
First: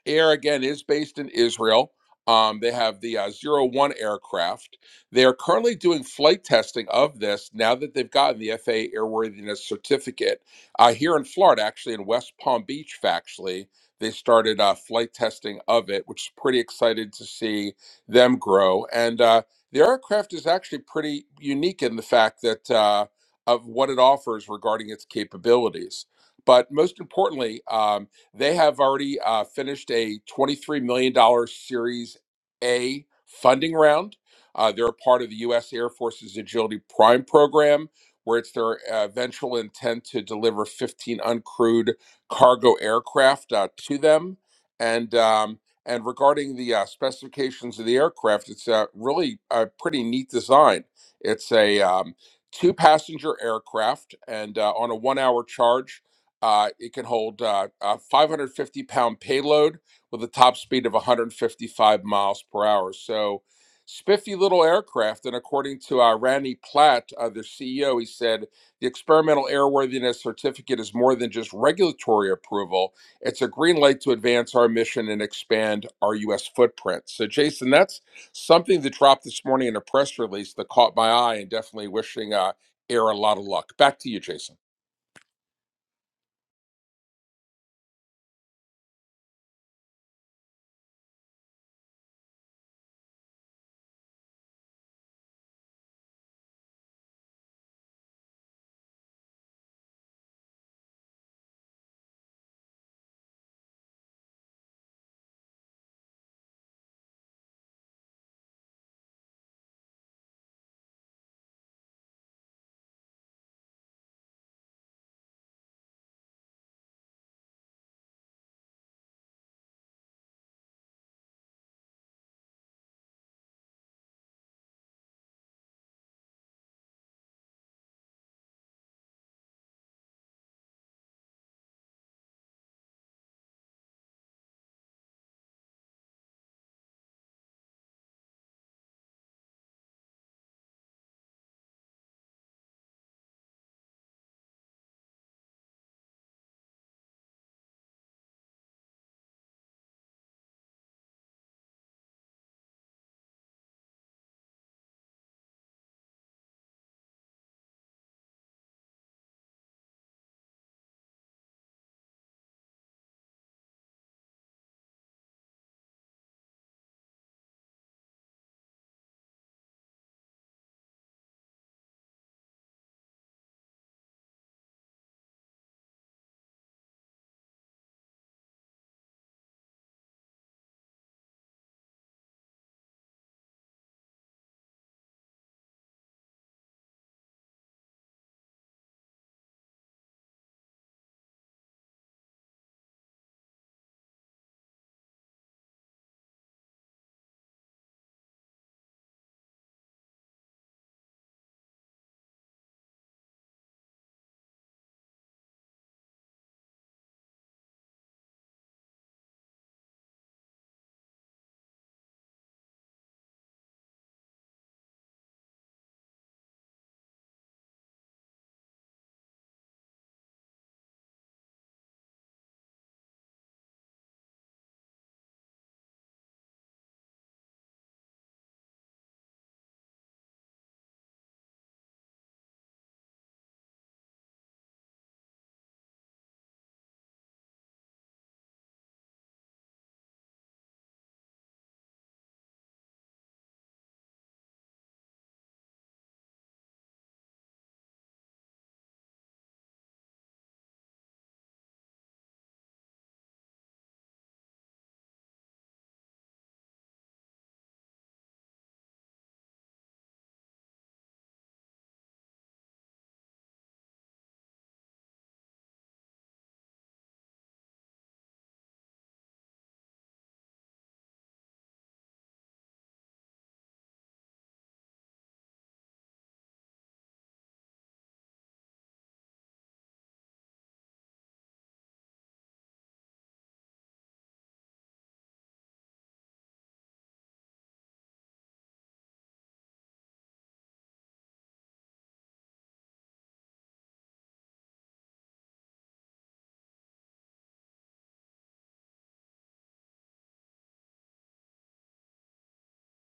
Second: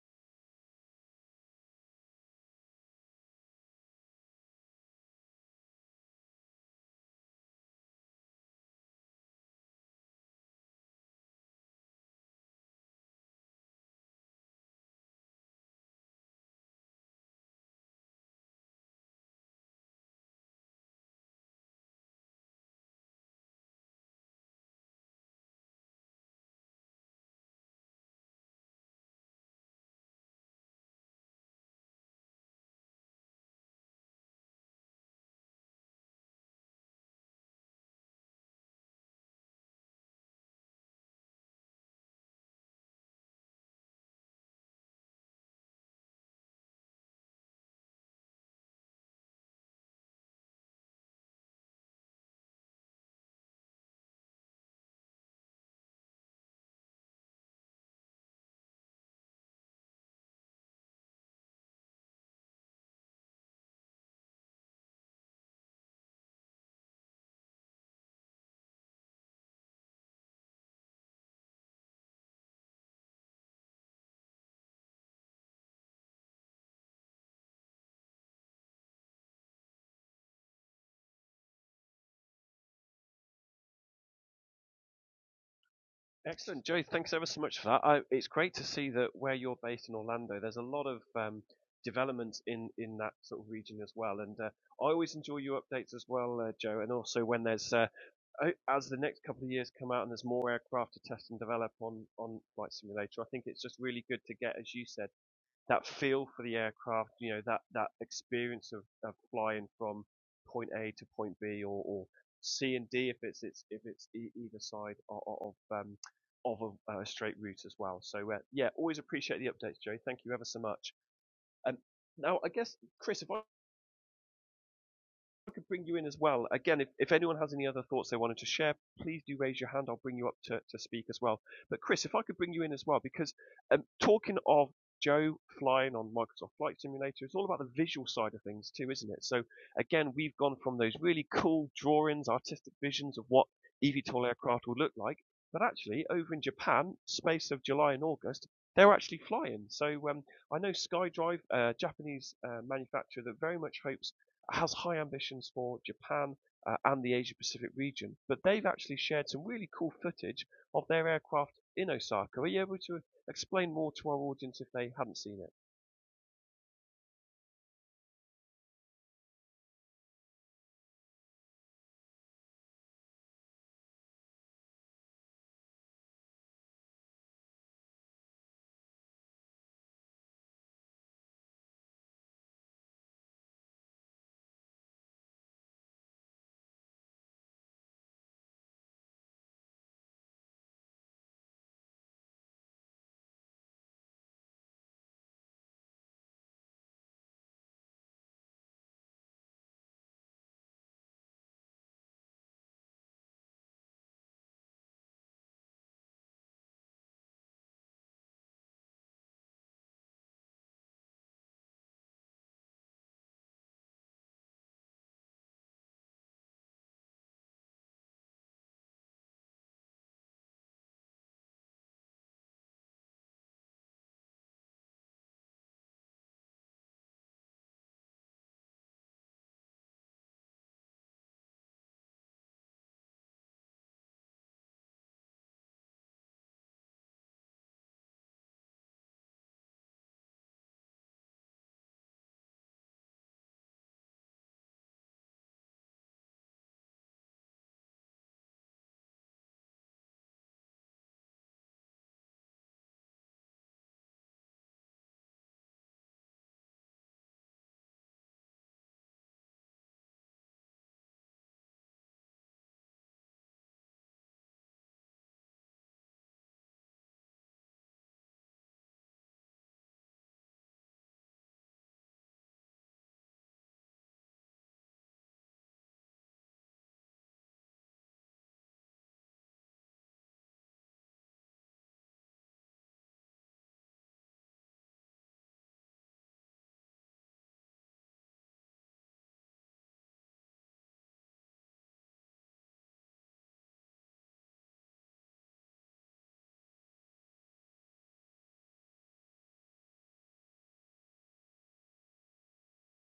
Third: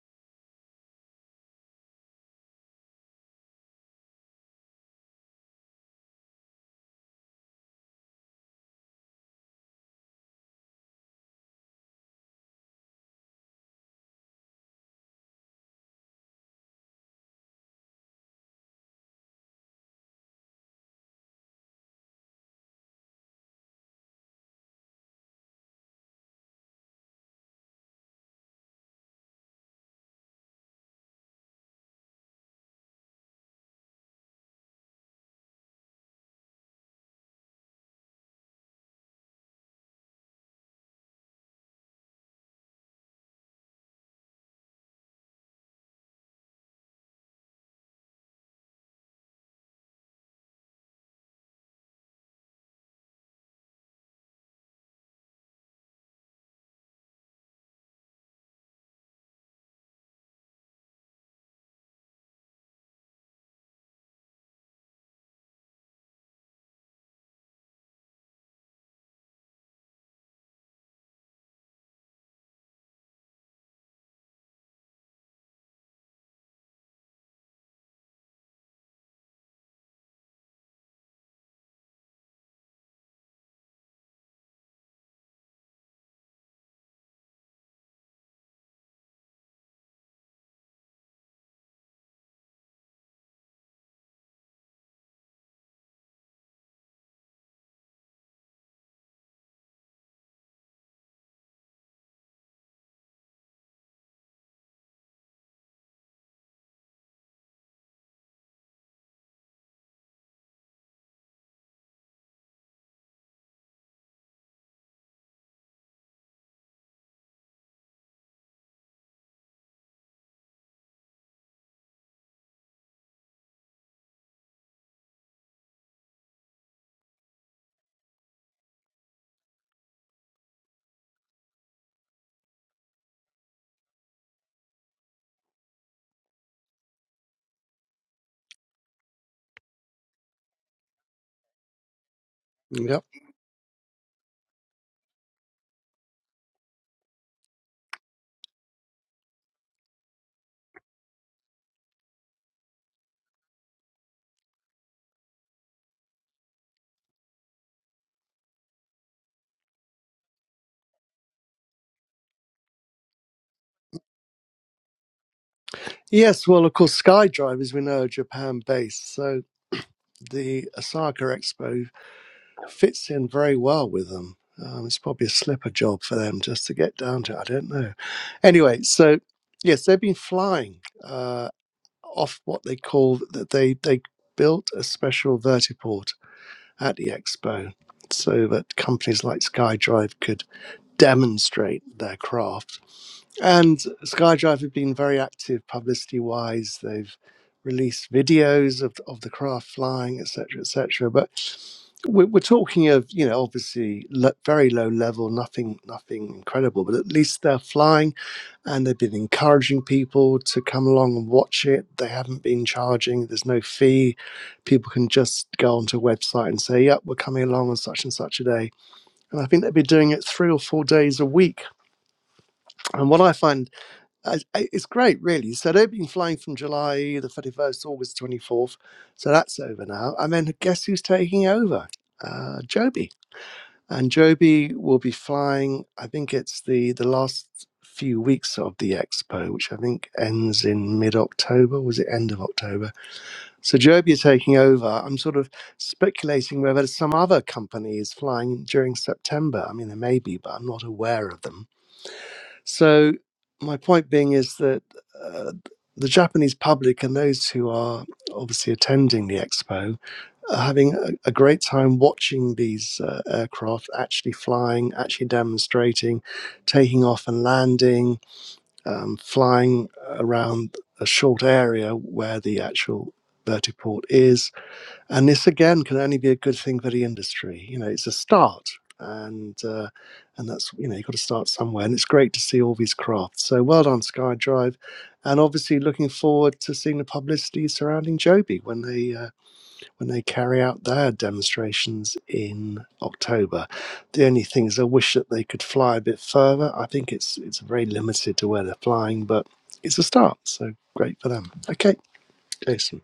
Speaker 2: Air again is based in Israel. Um, they have the uh, Zero One aircraft. They are currently doing flight testing of this now that they've gotten the FAA airworthiness certificate uh, here in Florida, actually in West Palm Beach. Factually, they started uh, flight testing of it, which is pretty excited to see them grow. And uh, the aircraft is actually pretty unique in the fact that uh, of what it offers regarding its capabilities. But most importantly, um, they have already uh, finished a $23 million dollars Series A funding round. Uh, they're a part of the U.S. Air Force's Agility Prime program, where it's their uh, eventual intent to deliver 15 uncrewed cargo aircraft uh, to them. And um, and regarding the uh, specifications of the aircraft, it's uh, really a pretty neat design. It's a um, two passenger aircraft, and uh, on a one hour charge, uh, it can hold uh, a 550 pound payload with a top speed of 155 miles per hour. So, spiffy little aircraft. And according to uh, Randy Platt, uh, their CEO, he said the experimental airworthiness certificate is more than just regulatory approval. It's a green light to advance our mission and expand our U.S. footprint. So, Jason, that's something that dropped this morning in a press release that caught my eye and definitely wishing uh, Air a lot of luck. Back to you, Jason.
Speaker 1: Excellent, Joe. Thanks ever so much for that. I, it's great to see that where you're based in Orlando, there's a lot of um, development in in that sort of region as well. And uh, I always enjoy your updates as well, uh, Joe. And also when there's uh, as the next couple of years come out and there's more aircraft to test and develop on on flight simulator, I think it's just really good to get, as you said that feel for the aircraft, you know, that, that experience of, of flying from point A to point B or, or C and D if it's, it's if it's e- either side of, of um, of a, a straight route as well. So uh, yeah, always appreciate the updates, Joe. Thank you ever so much. And Um, now I guess Chris, if I could bring you in as well. Again, if, if anyone has any other thoughts they wanted to share, please do raise your hand. I'll bring you up to, to speak as well. But Chris, if I could bring you in as well, because um, talking of Joe flying on Microsoft Flight Simulator, it's all about the visual side of things too, isn't it? So again, we've gone from those really cool drawings, artistic
Speaker 3: Yep.
Speaker 1: visions of what eVTOL aircraft will look like, but actually over in Japan, space of July and August, they're actually flying. So um, I know SkyDrive, a Japanese uh, manufacturer that very much hopes has high ambitions for Japan uh, and the Asia Pacific region. But they've actually shared some really cool footage of their aircraft in Osaka. Are you able to explain more to our audience if they haven't seen it?
Speaker 3: Yes. Well, of course, SkyDrive, as we know, Japan-based. So the Osaka Expo fits in very well with them. Um, it's probably a slipper job for them just to get down to. I don't know. Anyway, so yes, they've been flying uh, off what they call that they they built a special vertiport at the expo so that companies like SkyDrive could demonstrate their craft and SkyDrive have been very active publicity wise. They've released videos of, of the craft flying, etc., etc. But we're, we're talking of, you know, obviously lo- very low level, nothing, nothing incredible. But at least they're flying, and they've been encouraging people to come along and watch it. They haven't been charging. There's no fee. People can just go onto a website and say, "Yep, we're coming along on such and such a day." And I think they've been doing it three or four days a week. And what I find I- I- it's great, really. So they've been flying from July the 31st to August 24th. So that's over now. And then guess who's taking over? Uh, Joby. And Joby will be flying, I think it's the, the last few weeks of the expo, which I think ends in mid October. Was it end of October? So Joby is taking over. I'm sort of speculating whether some other company is flying during September. I mean, there may be, but I'm not aware of them. So my point being is that uh, the Japanese public and those who are obviously attending the expo are having a, a great time watching these uh, aircraft actually flying, actually demonstrating, taking off and landing, um, flying around a short area where the actual vertiport is and this again can only be a good thing for the industry. You know, it's a start, and uh, and that's you know you've got to start somewhere. And it's great to see all these crafts. So well done, SkyDrive, and obviously looking forward to seeing the publicity surrounding Joby when they uh, when they carry out their demonstrations in October. The only thing is, I wish that they could fly a bit further. I think it's it's very limited to where they're flying, but it's a start. So great for them. Okay, Jason.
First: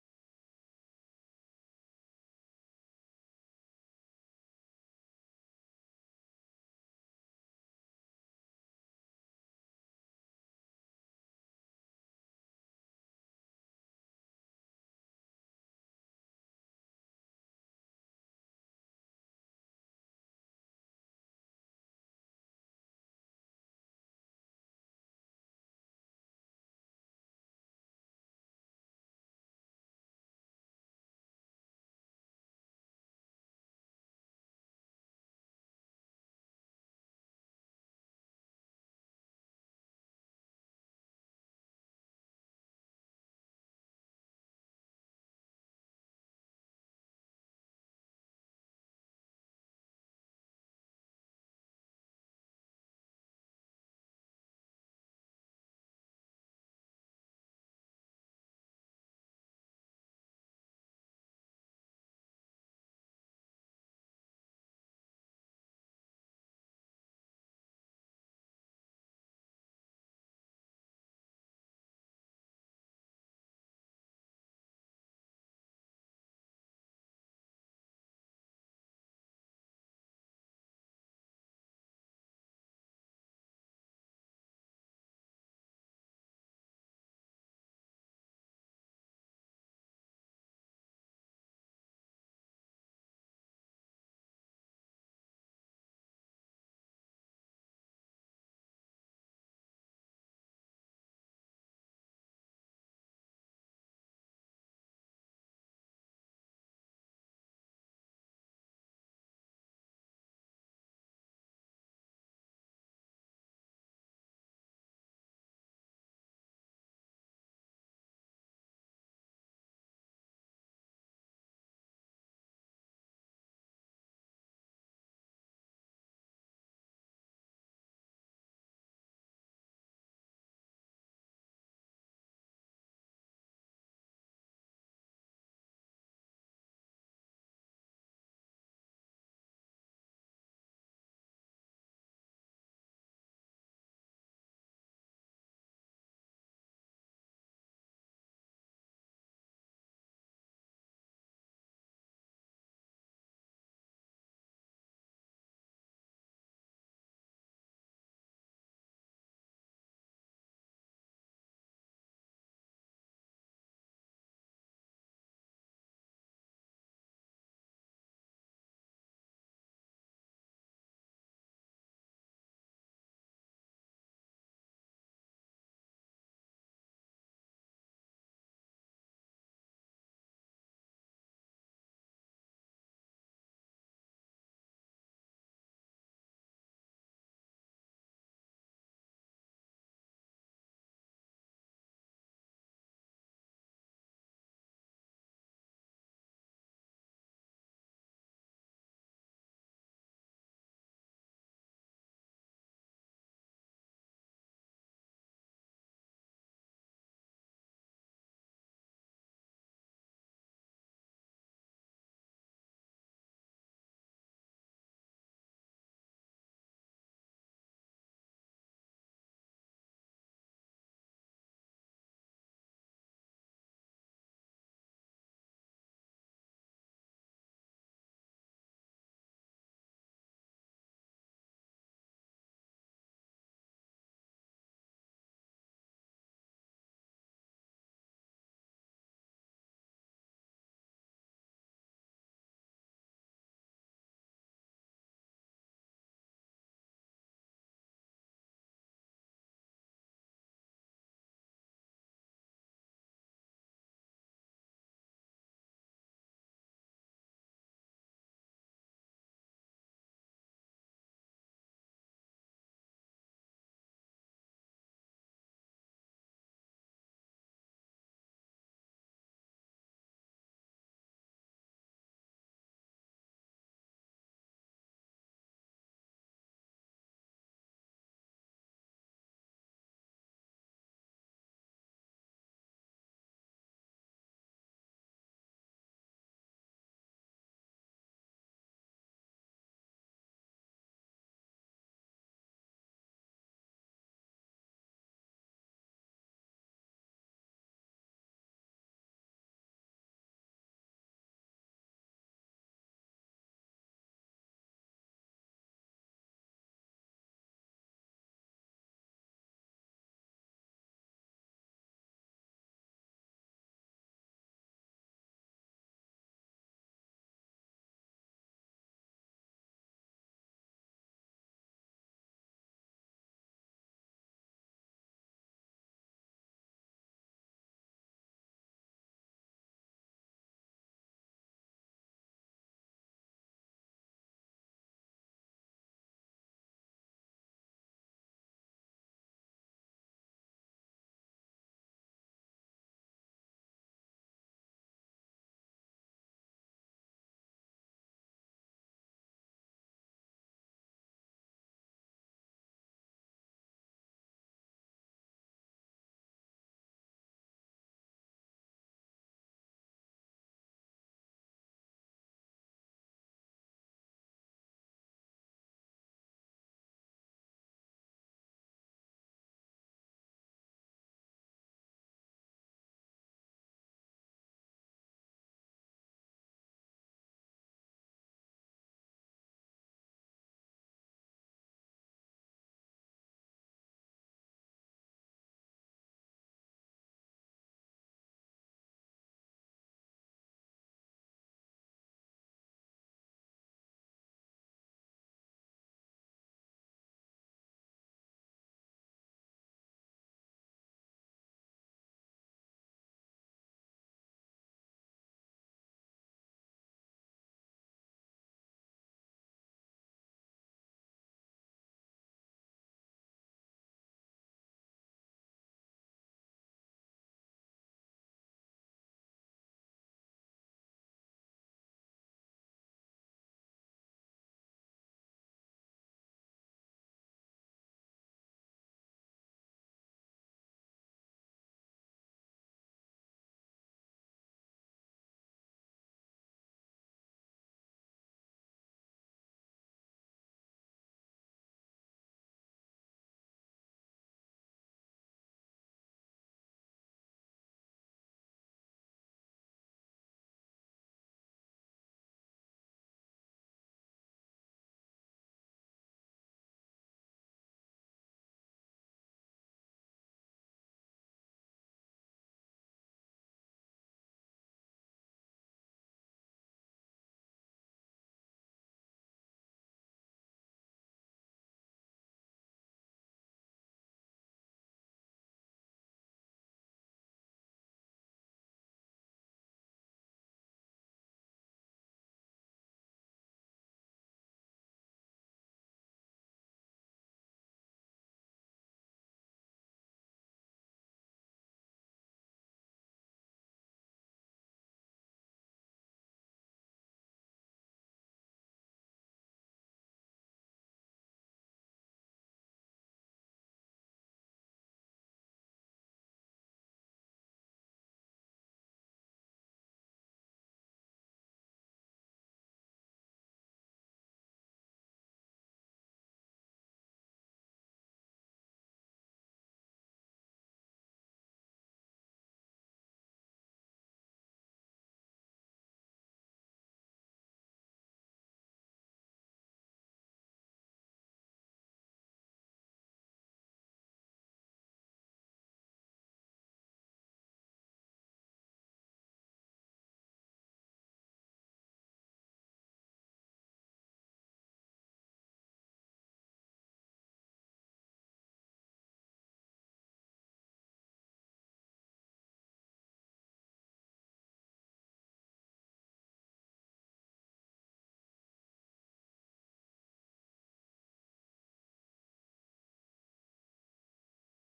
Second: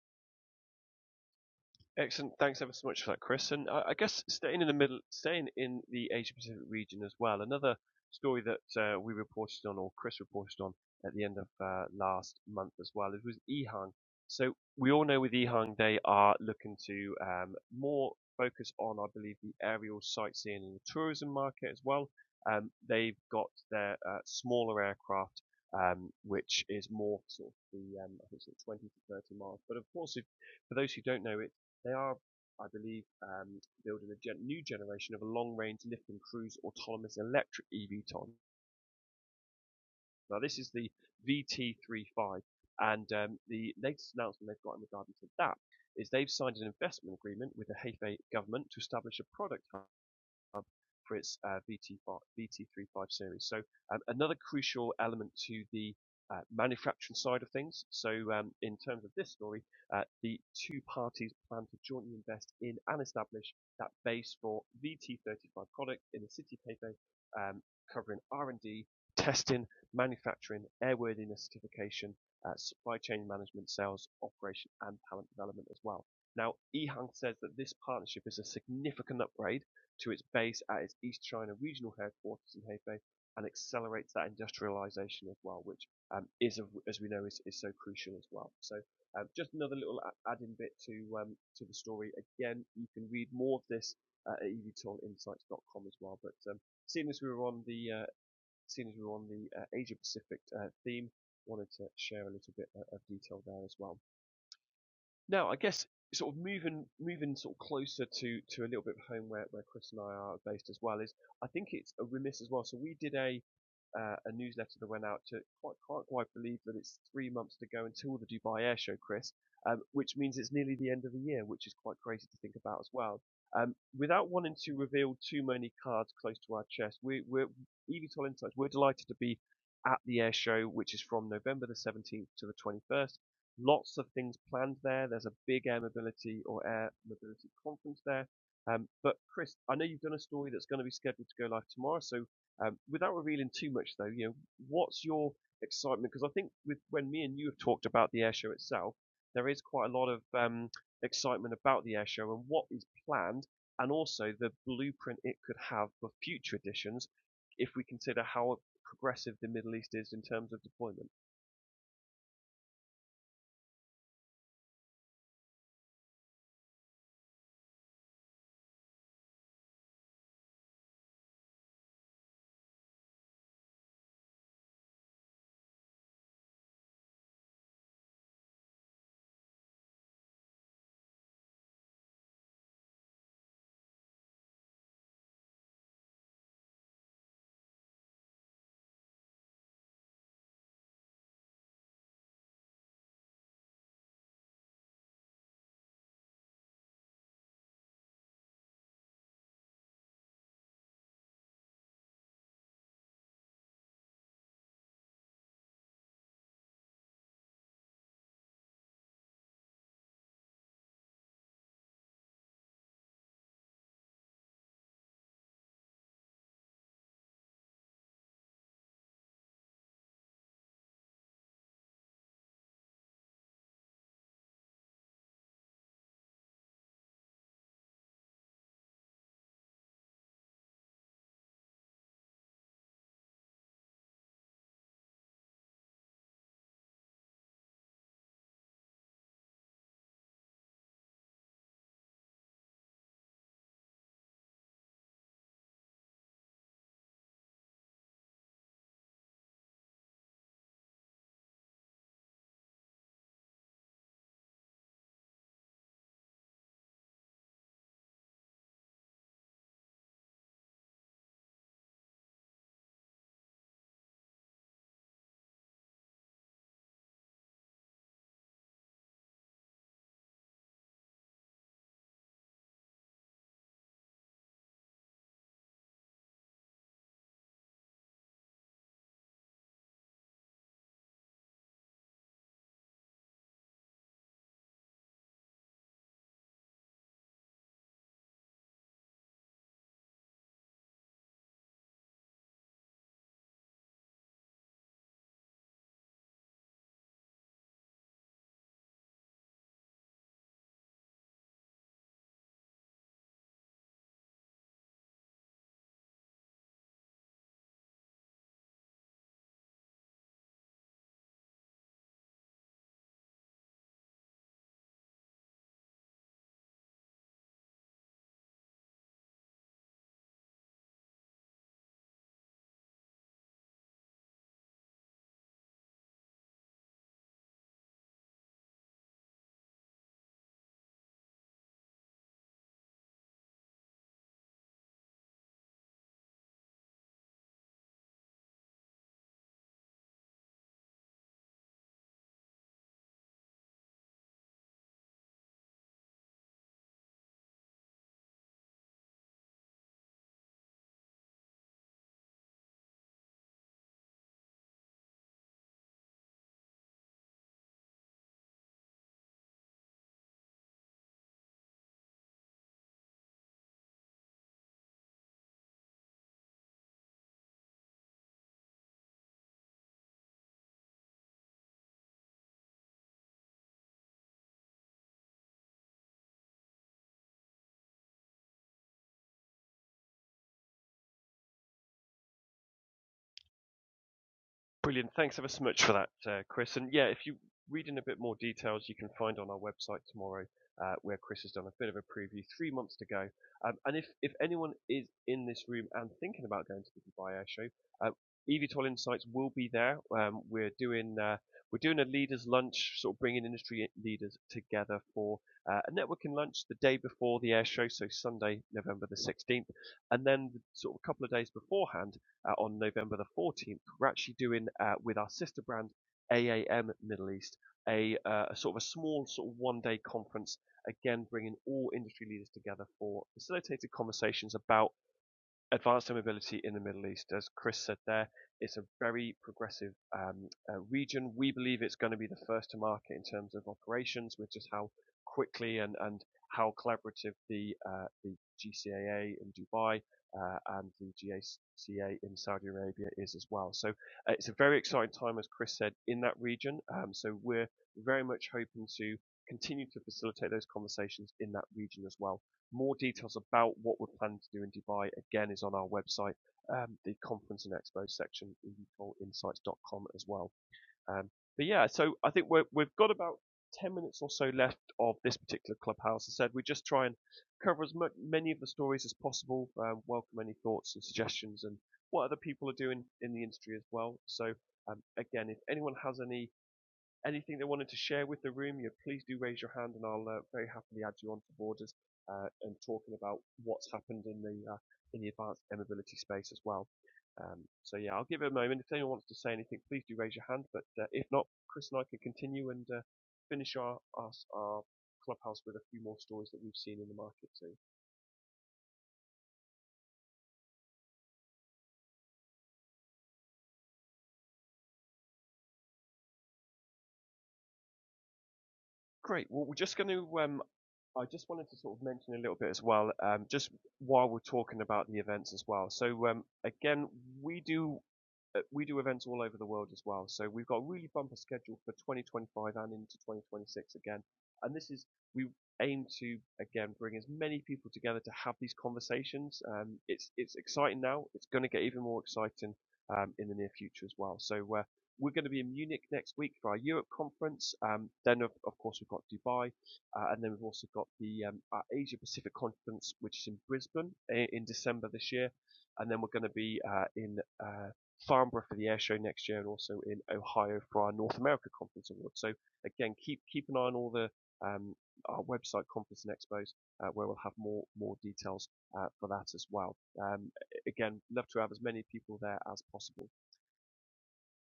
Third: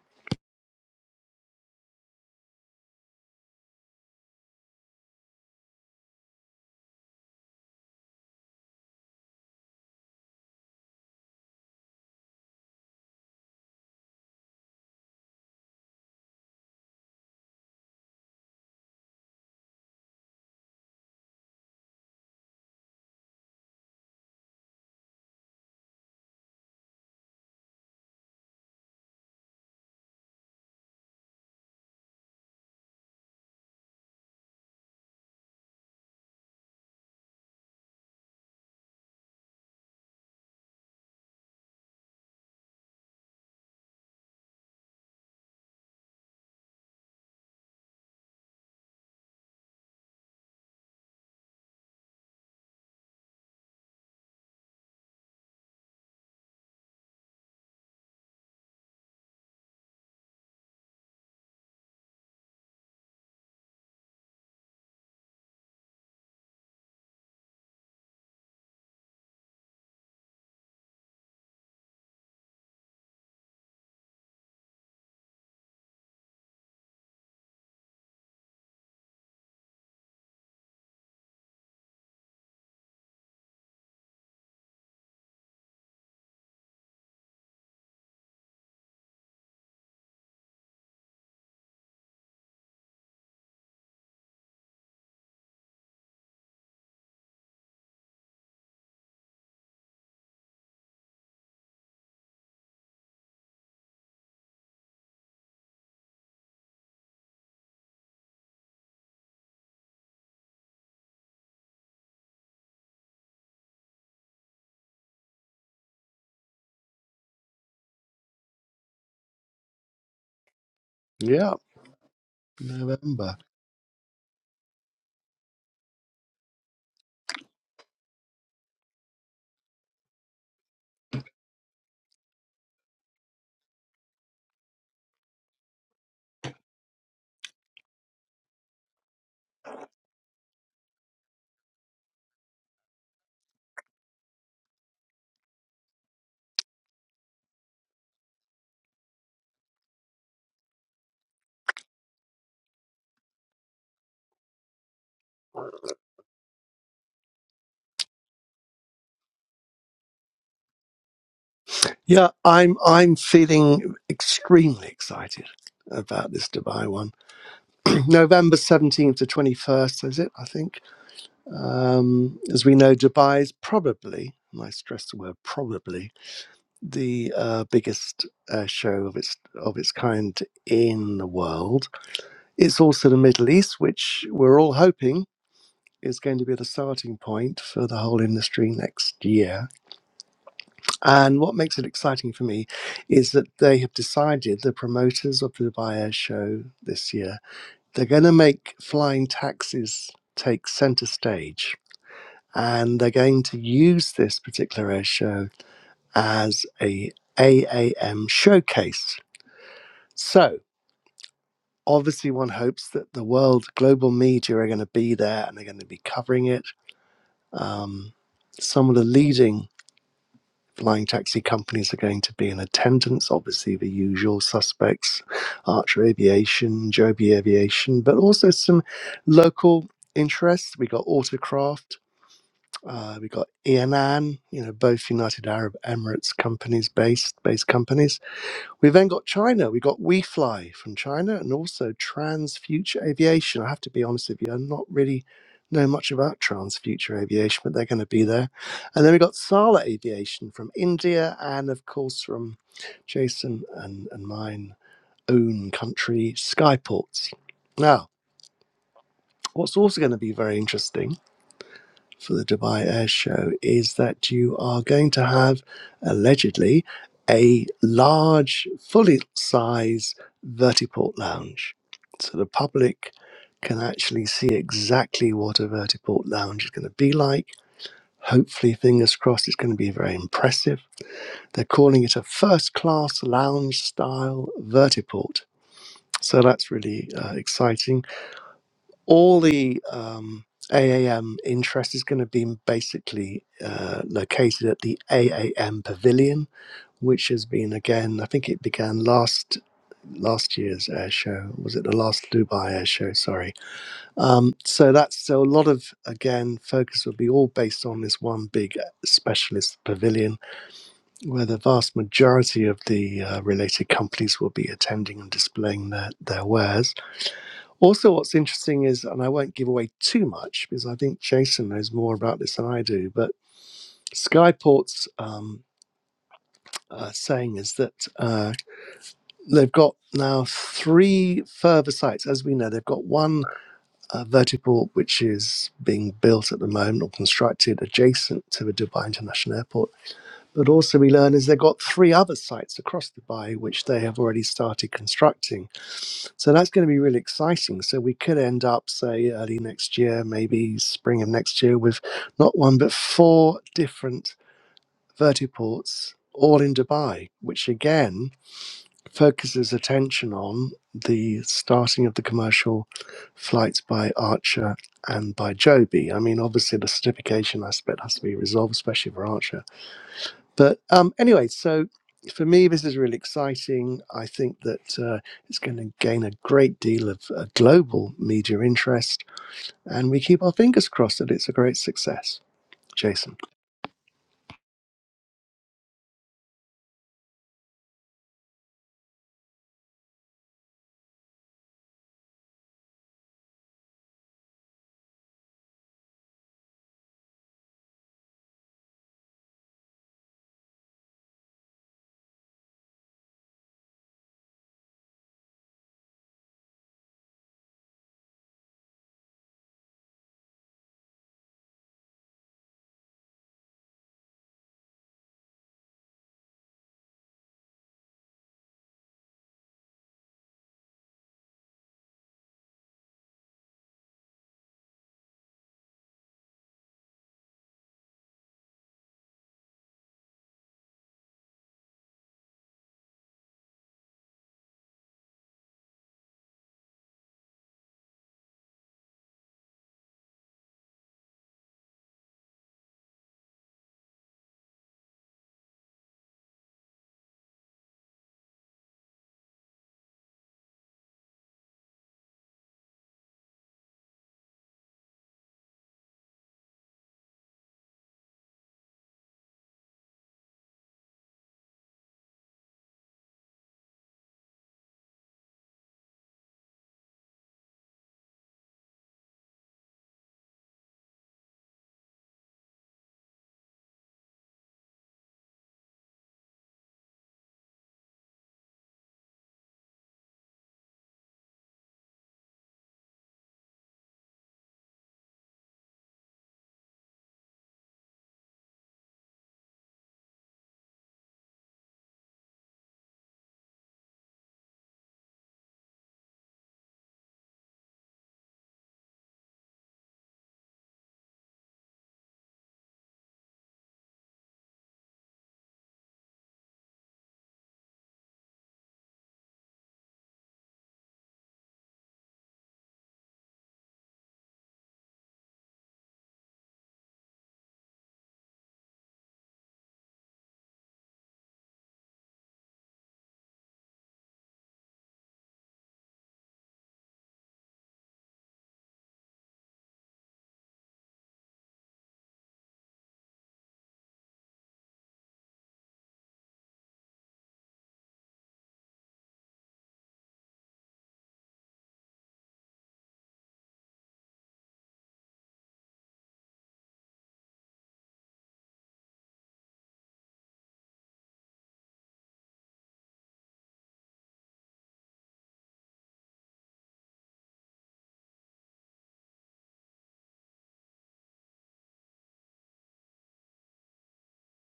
Speaker 1: Excellent. Thanks ever so much for that, Chris. And I I guess staying in the middle, staying in the Asia Pacific region as well, another story that uh, we reported on, or Chris reported on at the end of uh, last month as well, it was Ehang. So we all know with Ehang, they are looking to um, more focus on, I believe, the aerial sightseeing and the tourism market as well. Um, they've got their uh, smaller aircraft, um, which is more sort of the, um, I think it's like 20 to 30 miles. But of course, if for those who don't know, they are, I believe, um, building a gen- new generation of a long-range lift and cruise autonomous electric eVTOL. Now, this is the VT35, and um, the latest announcement they've got in regard to that is they've signed an investment agreement with the Hefei government to establish a product hub for its uh, vt 35 series. So um, another crucial element to the uh, manufacturing side of things. So um, in terms of this story, uh, the two parties plan to jointly invest in and establish that base for VT35 product in the city paper, um, covering R&D, testing, manufacturing, airworthiness certification, uh, supply chain management, sales, operation, and talent development as well. Now, Ehang says that this partnership is a significant upgrade to its base at its East China regional headquarters in Hefei and accelerates that industrialization as well, which um, is, as we know, is, is so crucial as well. So um, just another little add-in bit to um, to the story. Again, you can read more of this uh, at evtoolinsights.com as well. But um, seeing as we were on the uh, seeing as we were on the uh, Asia Pacific uh, theme, wanted to share a little bit uh, of detail there as well. Now, I guess sort of moving moving sort of closer to to a little bit of home where, where Chris and I are based as well is I think it's a remiss as well. So we did a uh, a newsletter that went out to quite can't quite believe that it's three months to go until the Dubai Air Show, Chris, um, which means it's nearly the end of the year,
Speaker 3: Yeah,
Speaker 1: which is quite crazy to think about as well.
Speaker 3: November.
Speaker 1: Um, without wanting to reveal too many cards close to our chest, we, we're EVTOL Insights. We're delighted to be at the air show, which is from November the 17th to the 21st lots of things planned there. There's a big air mobility or air mobility conference there. Um, but Chris, I know you've done a story that's going to be scheduled to go live tomorrow. So um, without revealing too much, though, you know, what's your excitement? Because I think with when me and you have talked about the air show itself, there is quite a lot of um, excitement about the air show and what is planned, and also the blueprint it could have for future editions if we consider how progressive the Middle East is in terms of deployment.
Speaker 3: Yeah, I'm I'm feeling extremely excited about this Dubai one. November 17th to 21st, is it? I think. Um, as we know, Dubai is probably, and I stress the word probably, the uh, biggest uh, show of its of its kind in the world. It's also the Middle East, which we're all hoping is going to be the starting point for the whole industry next year And what makes it exciting for me is that they have decided, the promoters of the Dubai Air Show this year, they're going to make flying taxis take center stage. And they're going to use this particular air show as a AAM showcase. So obviously one hopes that the world global media are going to be there and they're going to be covering it. Um, some of the leading flying taxi companies are going to be in attendance. Obviously, the usual suspects, Archer Aviation, Joby Aviation, but also some local interests. We got Autocraft. Uh, we got Anan, you know, both United Arab Emirates companies based based companies we then got China. We got WeFly from China and also Trans Future Aviation. I have to be honest with you, I'm not really know much about Trans Future Aviation, but they're going to be there. And then we got Sala Aviation from India and, of course, from Jason and, and mine own country, Skyports. Now, what's also going to be very interesting for the Dubai Air Show is that you are going to have allegedly a large, fully size vertiport lounge. So the public can actually see exactly what a vertiport lounge is going to be like. Hopefully, fingers crossed, it's going to be very impressive. They're calling it a first class lounge style vertiport. So that's really uh, exciting all the um, AAM interest is going to be basically uh, located at the AAM Pavilion, which has been again, I think it began last last year's air show. Was it the last Dubai air show? Sorry. Um, so that's so a lot of again focus will be all based on this one big uh, specialist pavilion, where the vast majority of the uh, related companies will be attending and displaying their their wares also, what's interesting is, and I won't give away too much because I think Jason knows more about this than I do, but Skyport's um, uh, saying is that uh, they've got now three further sites. As we know, they've got one uh, vertiport which is being built at the moment or constructed adjacent to the Dubai International Airport But also, we learn is they've got three other sites across Dubai which they have already started constructing. So that's going to be really exciting. So we could end up, say, early next year, maybe spring of next year, with not one but four different vertiports all in Dubai, which again focuses attention on the starting of the commercial flights by Archer and by Joby. I mean, obviously, the certification aspect has to be resolved, especially for Archer but um, anyway, so for me, this is really exciting. I think that uh, it's going to gain a great deal of uh, global media interest, and we keep our fingers crossed that it's a great success. Jason.
Speaker 1: Brilliant. Thanks ever so much for that, uh, Chris. And yeah, if you read in a bit more details, you can find on our website tomorrow uh, where Chris has done a bit of a preview, three months to go. Um, and if, if anyone is in this room and thinking about going to the Dubai Air Show, uh, eVTOL Insights will be there. Um, we're doing uh, we're doing a leaders lunch, sort of bringing industry leaders together for uh, a networking lunch the day before the air show, so Sunday, November the 16th, and then the, sort of a couple of days beforehand, uh, on November the 14th, we're actually doing uh, with our sister brand AAM Middle East a, uh, a sort of a small sort of one day conference, again bringing all industry leaders together for facilitated conversations about advanced home mobility in the Middle East. As Chris said there, it's a very progressive um, uh, region. We believe it's going to be the first to market in terms of operations with just how quickly and, and how collaborative the, uh, the GCAA in Dubai uh, and the GACA in Saudi Arabia is as well. So uh, it's a very exciting time, as Chris said, in that region. Um, so we're very much hoping to continue to facilitate those conversations in that region as well. More details about what we're planning to do in Dubai, again, is on our website, um, the conference and expo section, ecoinsights.com as well. Um, but yeah, so I think we're, we've got about 10 minutes or so left of this particular clubhouse. As I said, we just try and cover as much, many of the stories as possible, um, welcome any thoughts and suggestions and what other people are doing in the industry as well. So um, again, if anyone has any anything they wanted to share with the room, you please do raise your hand and I'll uh, very happily add you on to borders uh, and talking about what's happened in the uh, in the advanced air mobility space as well. Um, so yeah, I'll give it a moment. If anyone wants to say anything, please do raise your hand. But uh, if not, Chris and I can continue and uh, finish our, our our clubhouse with a few more stories that we've seen in the market too. Great. Well, we're just going to. um, I just wanted to sort of mention a little bit as well, um, just while we're talking about the events as well. So um, again, we do uh, we do events all over the world as well. So we've got a really bumper schedule for 2025 and into 2026 again. And this is we aim to again bring as many people together to have these conversations. Um, it's it's exciting now. It's going to get even more exciting um, in the near future as well. So uh, we're going to be in Munich next week for our Europe conference. Um, then of, of course we've got Dubai uh, and then we've also got the um, uh, Asia Pacific Conference, which is in Brisbane in, in December this year. And then we're going to be uh, in uh, Farnborough for the air show next year and also in Ohio for our North America Conference Award. So again, keep, keep an eye on all the, um, our website conference and expos, uh, where we'll have more, more details, uh, for that as well. Um, again, love to have as many people there as possible.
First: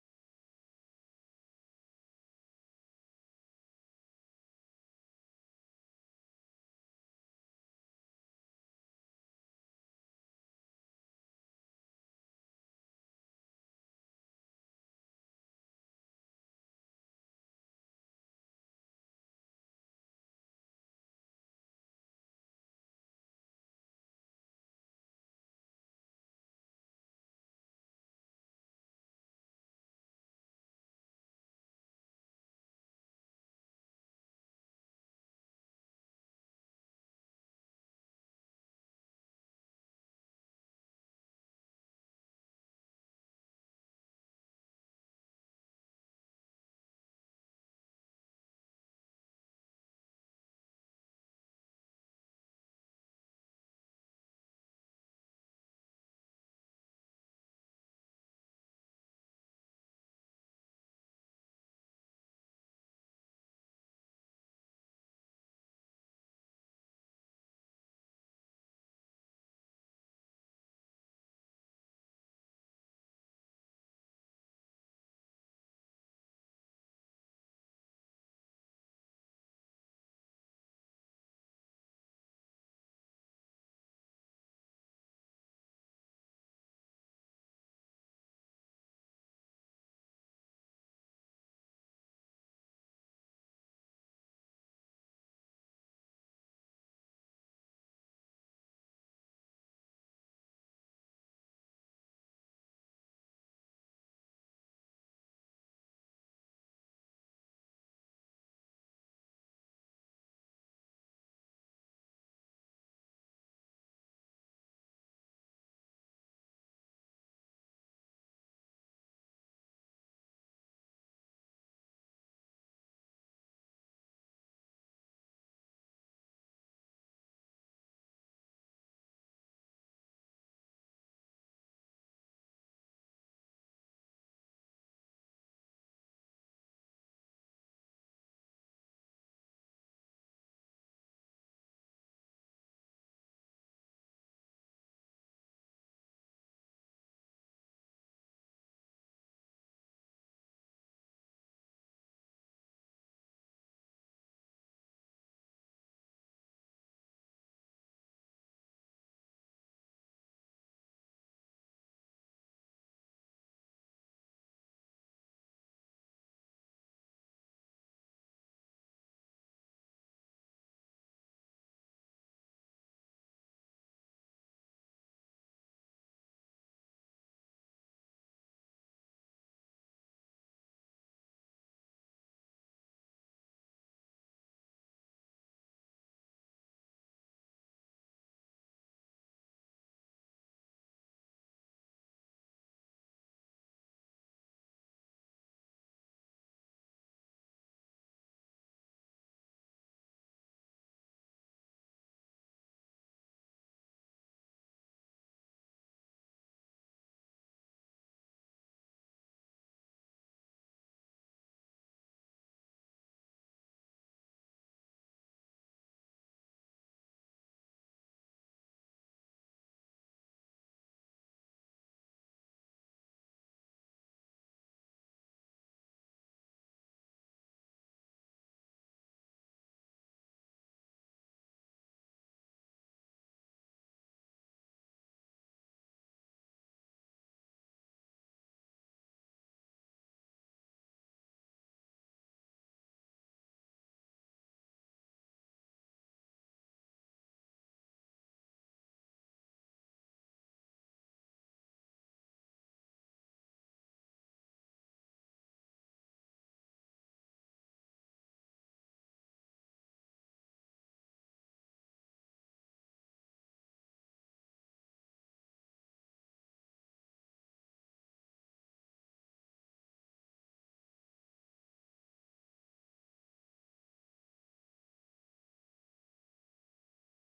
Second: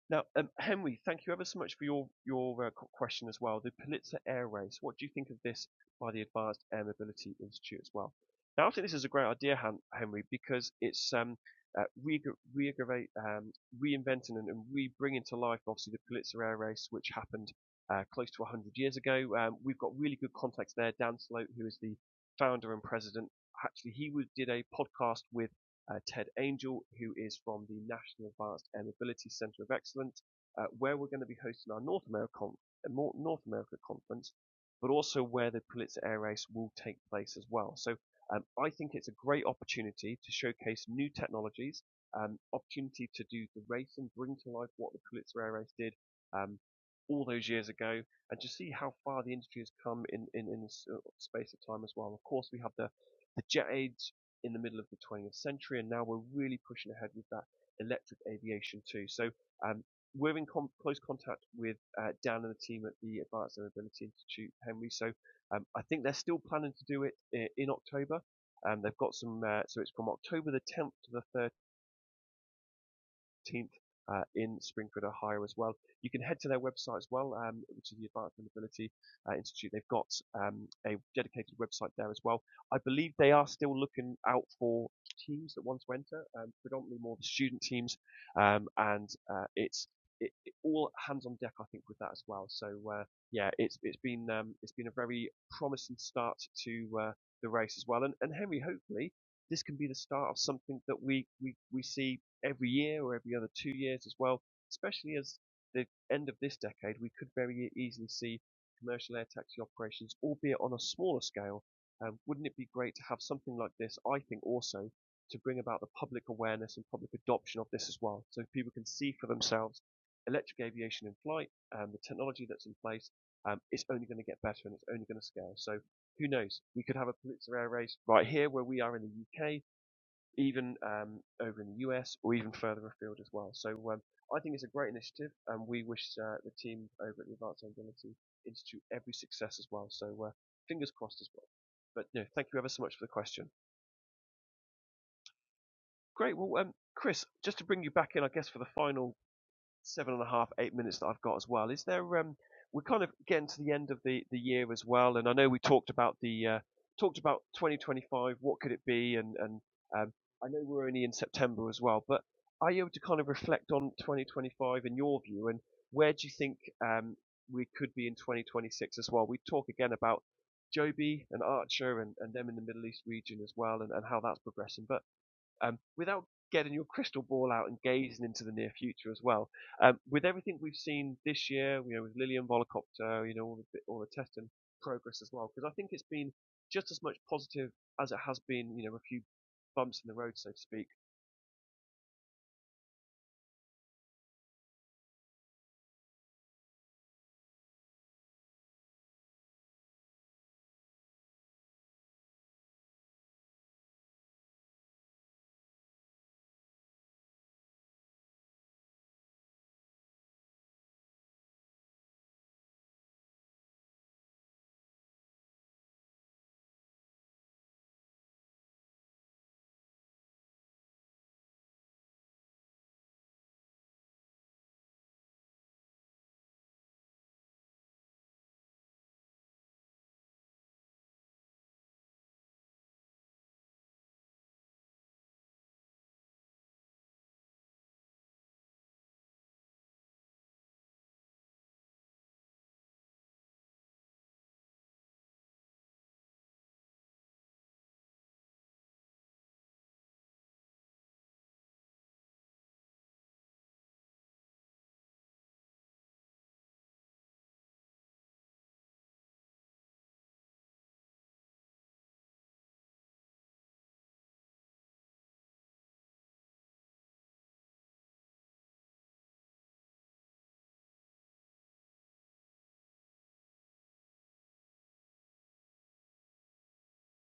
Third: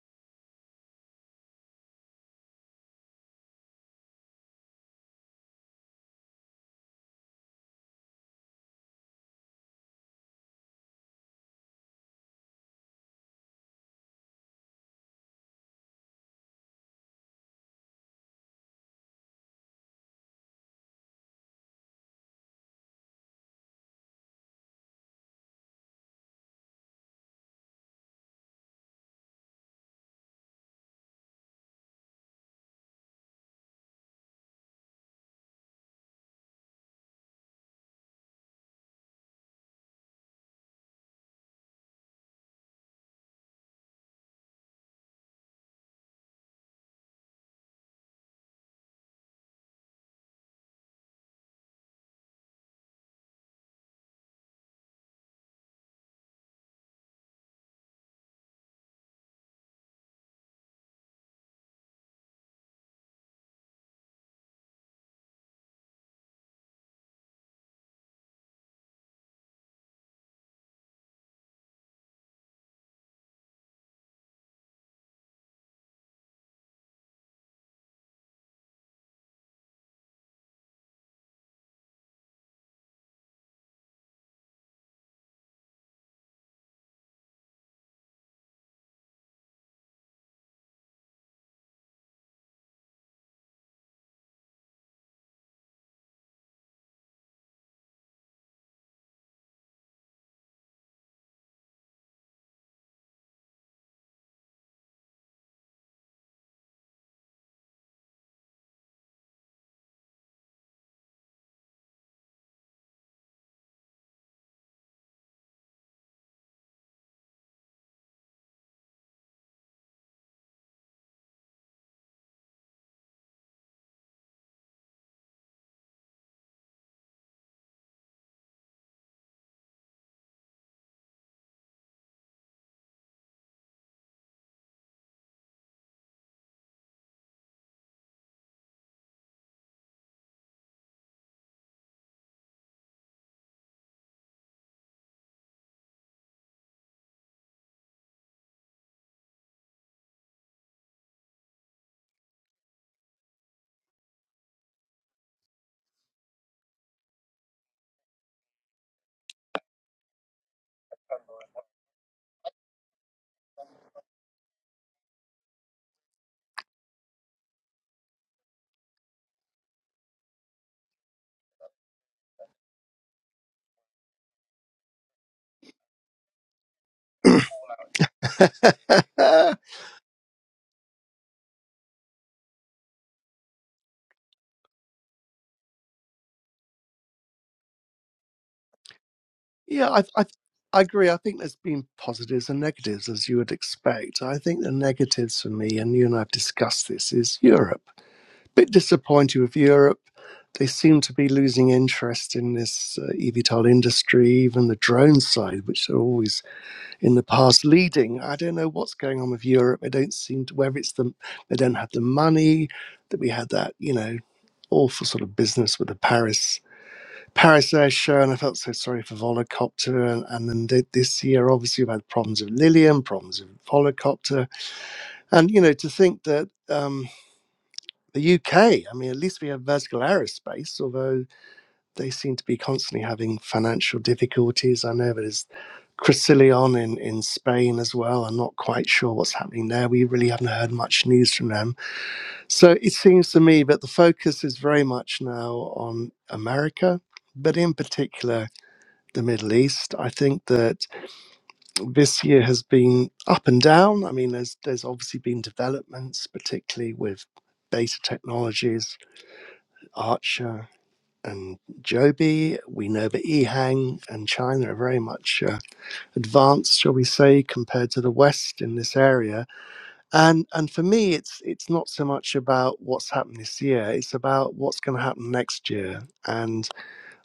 Speaker 1: Now, um, Henry, thank you ever so much for your your uh, question as well. The Pulitzer Air Race. What do you think of this by the Advanced Air Mobility Institute as well? Now, I think this is a great idea, Henry, because it's um, uh, re- reaggravate, um, reinventing and, and re-bringing to life, obviously, the Pulitzer Air Race, which happened uh, close to 100 years ago. Um, we've got really good contacts there. Dan Sloat, who is the founder and president, actually, he did a podcast with uh, Ted Angel, who is from the National Advanced and Ability Centre of Excellence, uh, where we're going to be hosting our North America, North America conference, but also where the Pulitzer Air Race will take place as well. So um, I think it's a great opportunity to showcase new technologies, um, opportunity to do the race and bring to life what the Pulitzer Air Race did um, all those years ago, and to see how far the industry has come in in, in this uh, space of time as well. Of course, we have the the jet aids in the middle of the 20th century, and now we're really pushing ahead with that electric aviation too. So um, we're in com- close contact with uh, Dan and the team at the Advanced Air Mobility Institute, Henry. So um, I think they're still planning to do it in October. Um, they've got some, uh, so it's from October the 10th to the 14th uh, in Springfield, Ohio, as well. You can head to their website as well, um, which is the Advanced Mobility uh, Institute. They've got um, a dedicated website there as well. I believe they are still looking out for teams that want to enter, um, predominantly more the student teams, um, and uh, it's it, it, all hands on deck, I think, with that as well. So uh, yeah, it's it's been um, it's been a very promising start to uh, the race as well. And, and Henry, hopefully, this can be the start of something that we we, we see every year or every other two years as well, especially as the end of this decade, we could very e-, easily see commercial air taxi operations, albeit on a smaller scale. Um, wouldn't it be great to have something like this? I think also to bring about the public awareness and public adoption of this as well, so people can see for themselves electric aviation in flight, um, the technology that's in place, um, it's only going to get better and it's only going to scale. So who knows? We could have a Pulitzer Air race right here where we are in the UK, even um, over in the US or even further afield as well. So um, I think it's a great initiative, and we wish uh, the team over at the Advanced Mobility Institute every success as well. So uh, fingers crossed as well. But no, thank you ever so much for the question. Great. Well, um, Chris, just to bring you back in, I guess for the final seven and a half, eight minutes that I've got as well. Is there? Um, we're kind of getting to the end of the, the year as well, and I know we talked about the uh, talked about 2025. What could it be? And and um, I know we're only in September as well, but are you able to kind of reflect on 2025 in your view, and where do you think um, we could be in 2026 as well? We talk again about Joby and Archer and, and them in the Middle East region as well, and, and how that's progressing, but um, without getting your crystal ball out and gazing into the near future as well. Um, with everything we've seen this year, you know, with Lillian Volocopter, you know, all the, all the test and progress as well, because I think it's been just as much positive as it has been, you know, a few
Speaker 3: Yeah,
Speaker 1: bumps
Speaker 3: I,
Speaker 1: in the
Speaker 3: I,
Speaker 1: road, so to
Speaker 3: I
Speaker 1: speak.
Speaker 3: agree. I think there's been positives and negatives, as you would expect. I think the negatives for me, and you and I have discussed this, is Europe. Bit disappointed with Europe. They seem to be losing interest in this uh, eVTOL industry, even the drone side, which are always in the past leading. I don't know what's going on with Europe. They don't seem to, whether it's them, they don't have the money that we had that, you know, awful sort of business with the Paris Paris Air Show, and I felt so sorry for Volocopter. And, and then th- this year, obviously, we've had problems with Lilium, problems with Volocopter. And, you know, to think that um, the UK, I mean, at least we have vertical aerospace, although they seem to be constantly having financial difficulties. I know there's Cressilion in, in Spain as well. I'm not quite sure what's happening there. We really haven't heard much news from them. So it seems to me that the focus is very much now on America, but in particular, the Middle East. I think that this year has been up and down. I mean, there's there's obviously been developments, particularly with Beta Technologies, Archer, and Joby. We know that EHang and China are very much uh, advanced, shall we say, compared to the West in this area. And and for me, it's it's not so much about what's happened this year. It's about what's going to happen next year. And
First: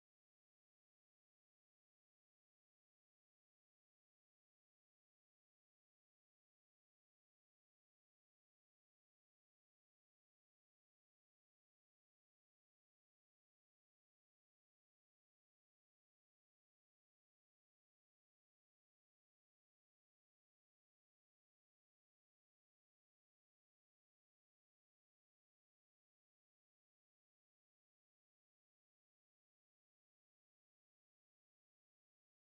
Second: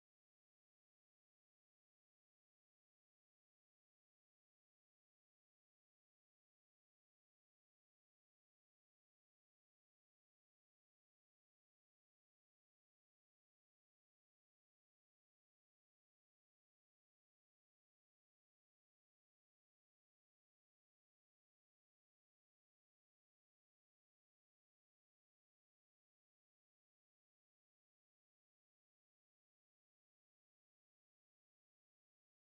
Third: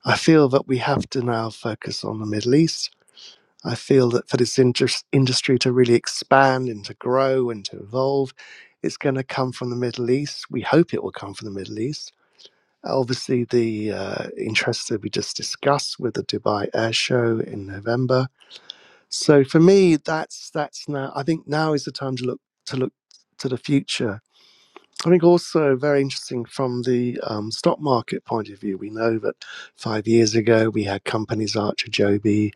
Speaker 3: I feel that we have to now focus on the Middle East I feel that for this indus- industry to really expand and to grow and to evolve, it's going to come from the Middle East. We hope it will come from the Middle East. Obviously, the uh, interests that we just discussed with the Dubai Air Show in November. So for me, that's that's now. I think now is the time to look to look to the future I think also very interesting from the um, stock market point of view. We know that five years ago we had companies Archer Joby,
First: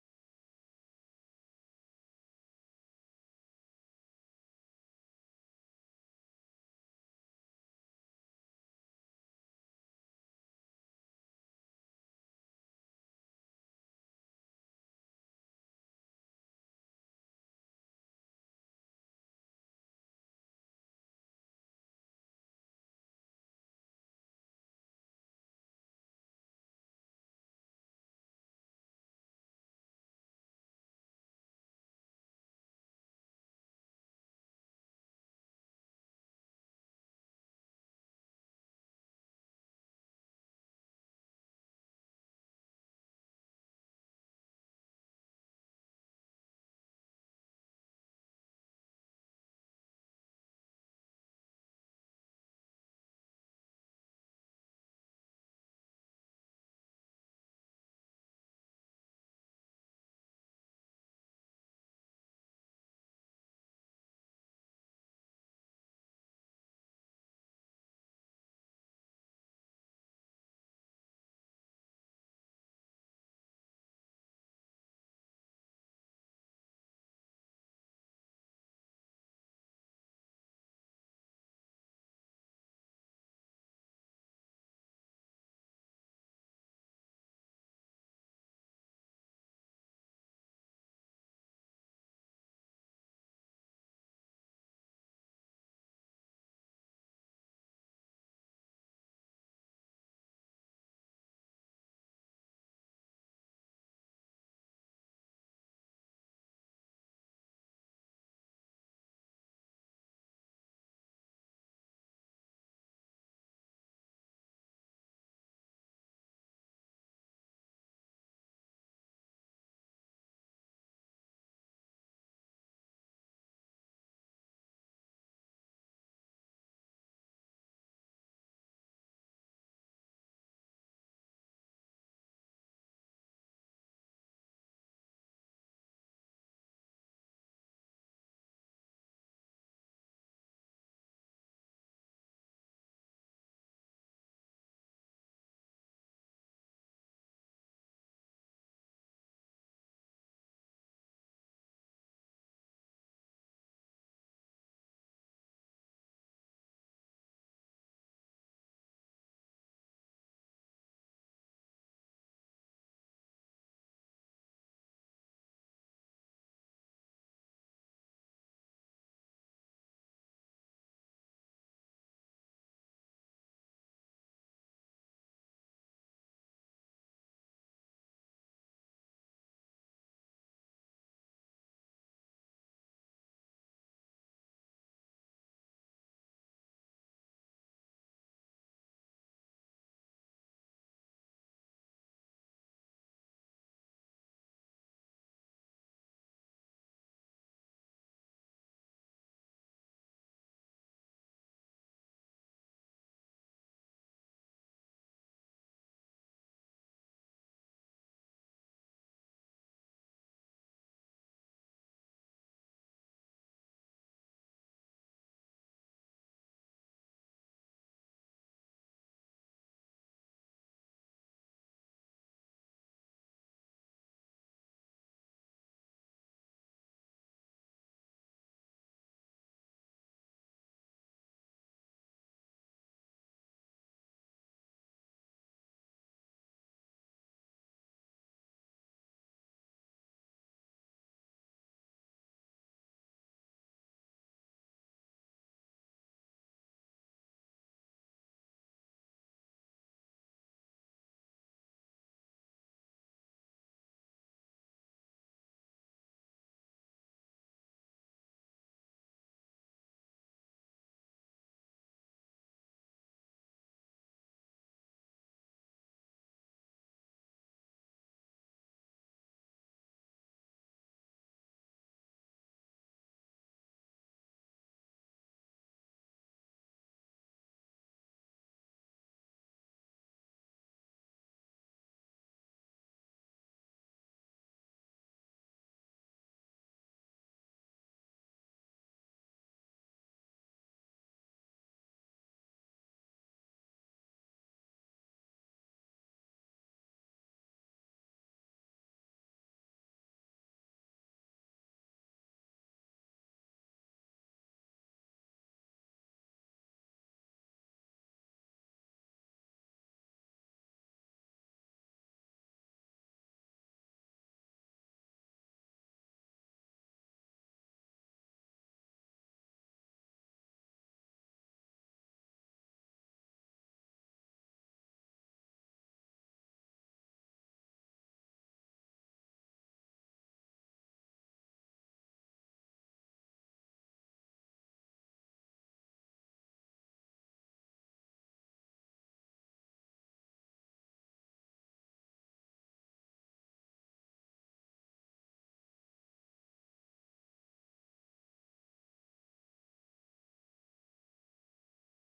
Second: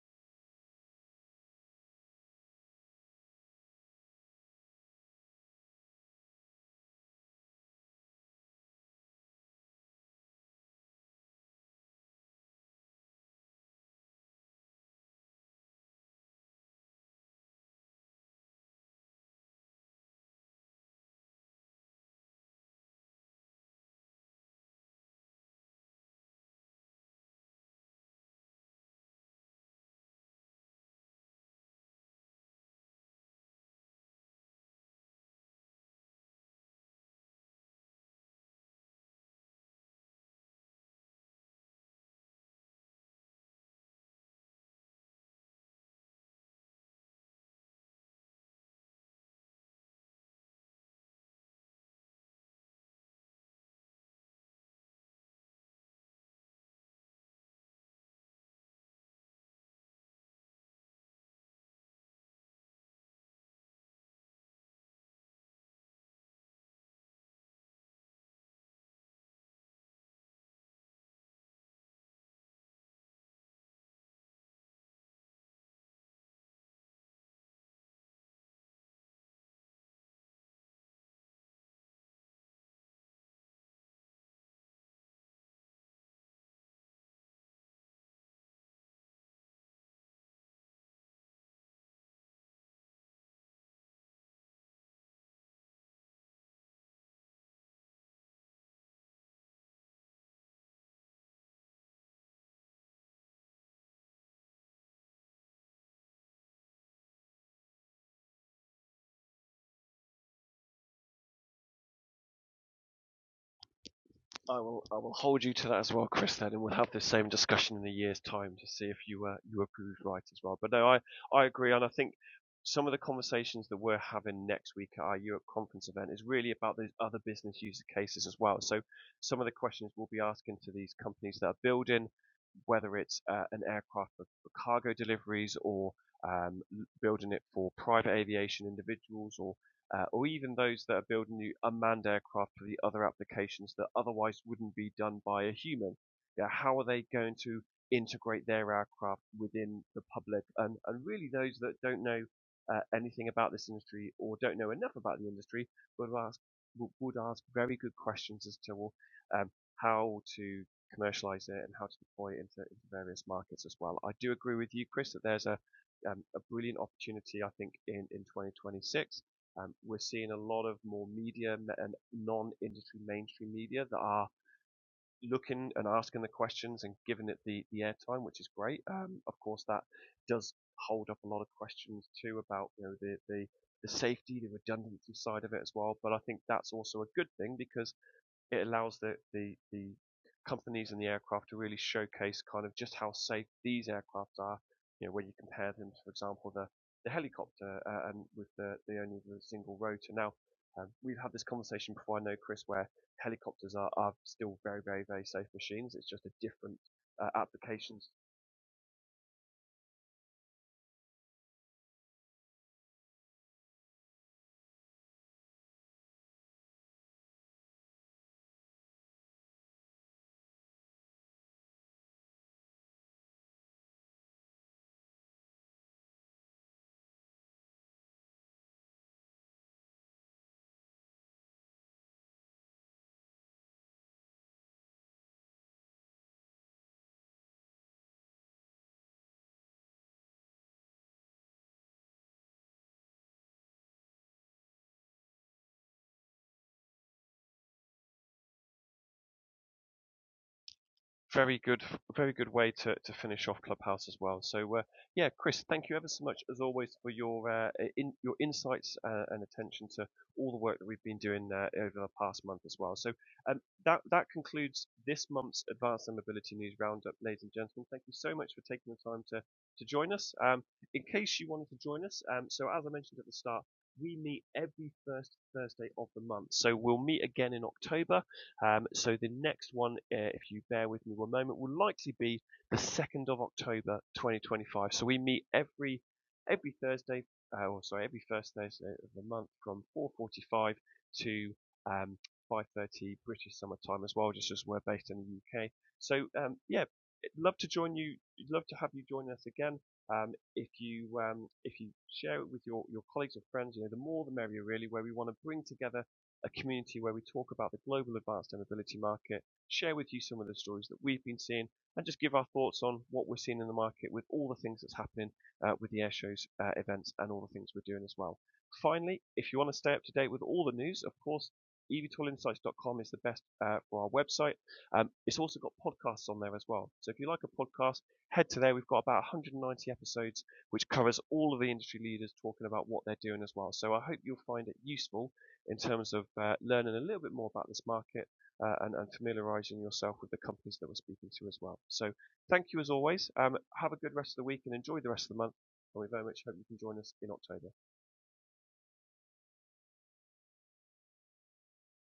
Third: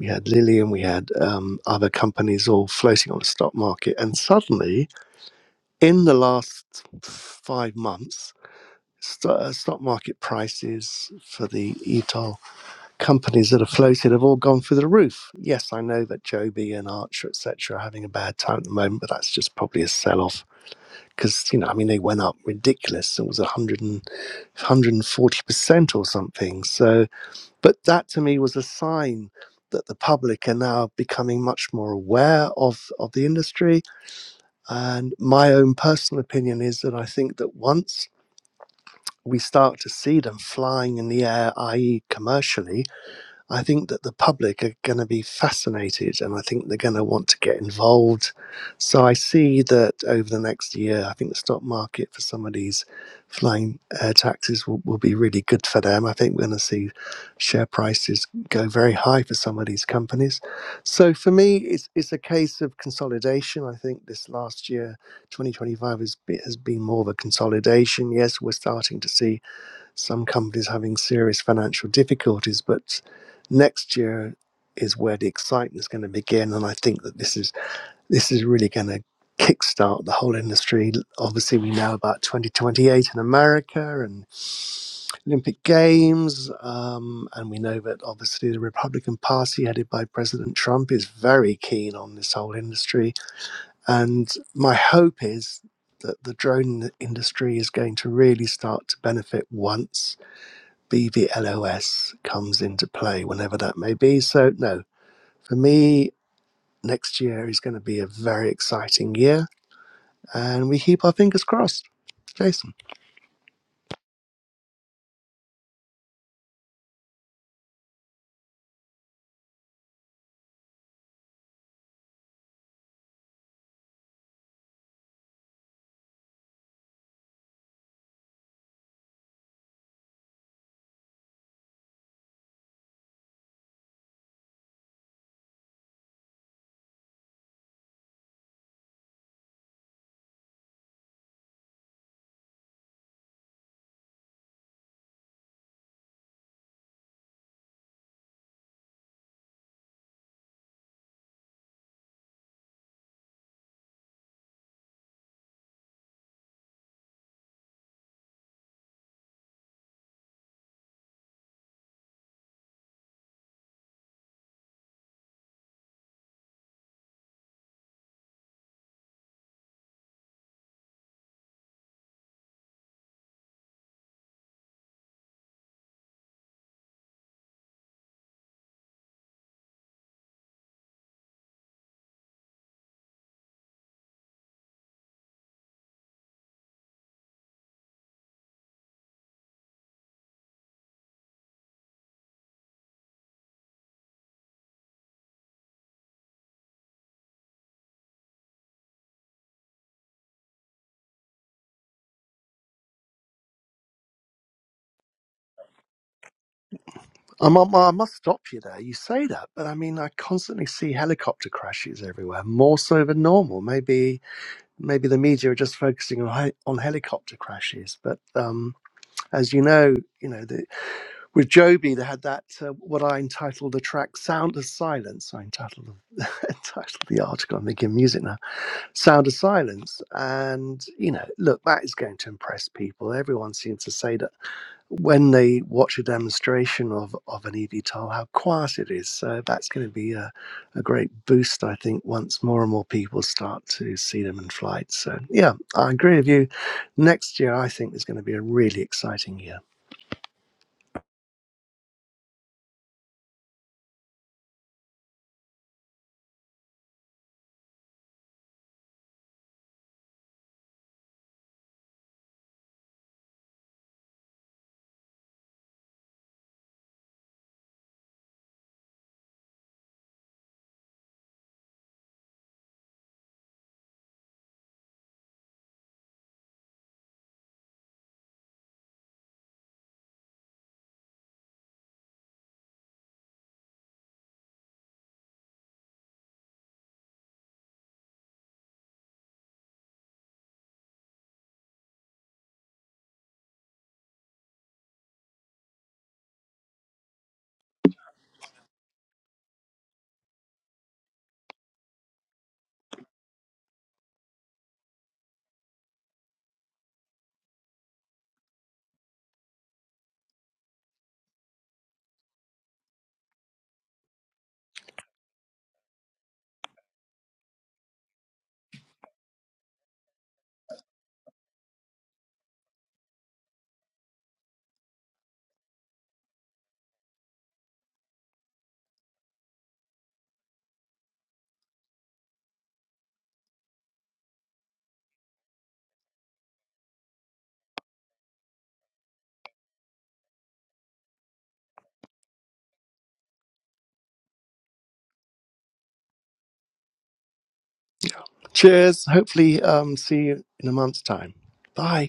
Speaker 3: we had Lillian, we had um, other companies all floating on the stock market, and suddenly in the last five months, st- uh, stock market prices for the ETOL companies that have floated have all gone through the roof. Yes, I know that Joby and Archer et cetera are having a bad time at the moment, but that's just probably a sell off because you know I mean they went up ridiculous. It was 100 and 140 percent or something. So, but that to me was a sign that the public are now becoming much more aware of of the industry. And my own personal opinion is that I think that once we start to see them flying in the air, i.e., commercially, I think that the public are going to be fascinated and I think they're going to want to get involved. So I see that over the next year, I think the stock market for some of these flying air taxis will, will be really good for them. I think we're going to see share prices go very high for some of these companies. So for me, it's, it's a case of consolidation. I think this last year, 2025, has been, has been more of a consolidation. Yes, we're starting to see some companies having serious financial difficulties, but next year is where the excitement is going to begin, and I think that this is this is really going to kickstart the whole industry. Obviously, we know about 2028 in America and Olympic Games, um, and we know that obviously the Republican Party, headed by President Trump, is very keen on this whole industry. And my hope is that the drone industry is going to really start to benefit once BVLOS comes into play whenever that may be. So, no, for me, next year is going to be a very exciting year, and we keep our fingers crossed. Jason,
Speaker 1: I will I will hold you to that as well, Chris. Then, and we'll have the same discussion in a year's time to see if you uh, you approve right as well. But no, I I agree, and I think some of the conversations that we're having next week at our Europe conference event is really about those other business use cases as well. So some of the questions we'll be asking to these companies that are building, whether it's uh, an aircraft for, for cargo deliveries or um, building it for private aviation individuals or uh, or even those that are building new unmanned aircraft for the other applications that otherwise wouldn't be done by a human. Yeah, how are they going to integrate their aircraft within the public? And, and really, those that don't know uh, anything about this industry or don't know enough about the industry would ask would- ask very good questions as to well, um, how to commercialize it and how to deploy it into, into various markets as well. I do agree with you, Chris, that there's a um, a brilliant opportunity, I think, in, in 2026 um, we're seeing a lot of more media and non-industry mainstream media that are looking and asking the questions and giving it the, the airtime, which is great. Um, of course, that does hold up a lot of questions too about you know the, the the safety, the redundancy side of it as well. But I think that's also a good thing because it allows the, the, the companies and the aircraft to really showcase kind of just how safe these aircraft are. You know, when you compare them, for example, the, the helicopter uh, and with the, the only the single rotor. Now, um, we've had this conversation before, I know, Chris, where helicopters are, are still very, very, very safe machines. It's just a different uh,
Speaker 3: I'm, I'm, I
Speaker 1: application
Speaker 3: must stop you there. You say that, but I mean, I constantly see helicopter crashes everywhere, more so than normal. Maybe, maybe the media are just focusing on, he- on helicopter crashes, but um, as you know, you know. the, with Joby, they had that uh, what I entitled the track "Sound of Silence." I entitled the, entitled the article. I'm making music now. "Sound of Silence," and you know, look, that is going to impress people. Everyone seems to say that when they watch a demonstration of of an eVTOL, how quiet it is. So that's going to be a, a great boost, I think, once more and more people start to see them in flight. So yeah, I agree with you. Next year, I think is going to be a really exciting year.
Speaker 1: very good, very good way to, to finish off Clubhouse as well. So uh, yeah, Chris, thank you ever so much as always for your uh, in, your insights uh, and attention to all the work that we've been doing uh, over the past month as well. So um, that that concludes this month's Advanced Air Mobility News Roundup, ladies and gentlemen. Thank you so much for taking the time to to join us. Um, in case you wanted to join us, um, so as I mentioned at the start. We meet every first Thursday of the month. So we'll meet again in October um, so the next one, uh, if you bear with me one moment, will likely be the 2nd of October 2025. So we meet every every Thursday, uh, or sorry, every first Thursday of the month from 4:45 to um, 5:30 British summer time as well, just as we're based in the UK. So um, yeah, love to join you. Love to have you join us again. Um, if you um, if you share it with your, your colleagues or friends, you know the more the merrier really. Where we want to bring together a community where we talk about the global advanced air mobility market, share with you some of the stories that we've been seeing, and just give our thoughts on what we're seeing in the market with all the things that's happening uh, with the air shows, uh, events, and all the things we're doing as well. Finally, if you want to stay up to date with all the news, of course, evtoolinsights.com is the best uh, for our website. Um, it's also got podcasts on there as well. So if you like a podcast, head to there. We've got about 190 episodes, which covers all of the industry leaders talking about what they're doing as well. So I hope you'll find it useful in terms of uh, learning a little bit more about this market uh, and, and familiarizing yourself with the companies that we're speaking to as well. So thank you as always. Um, have a good rest of the week and enjoy the rest of the month. And we very much hope you can join us in October.
Speaker 3: Cheers. Hopefully, um, see you in a month's time. Bye.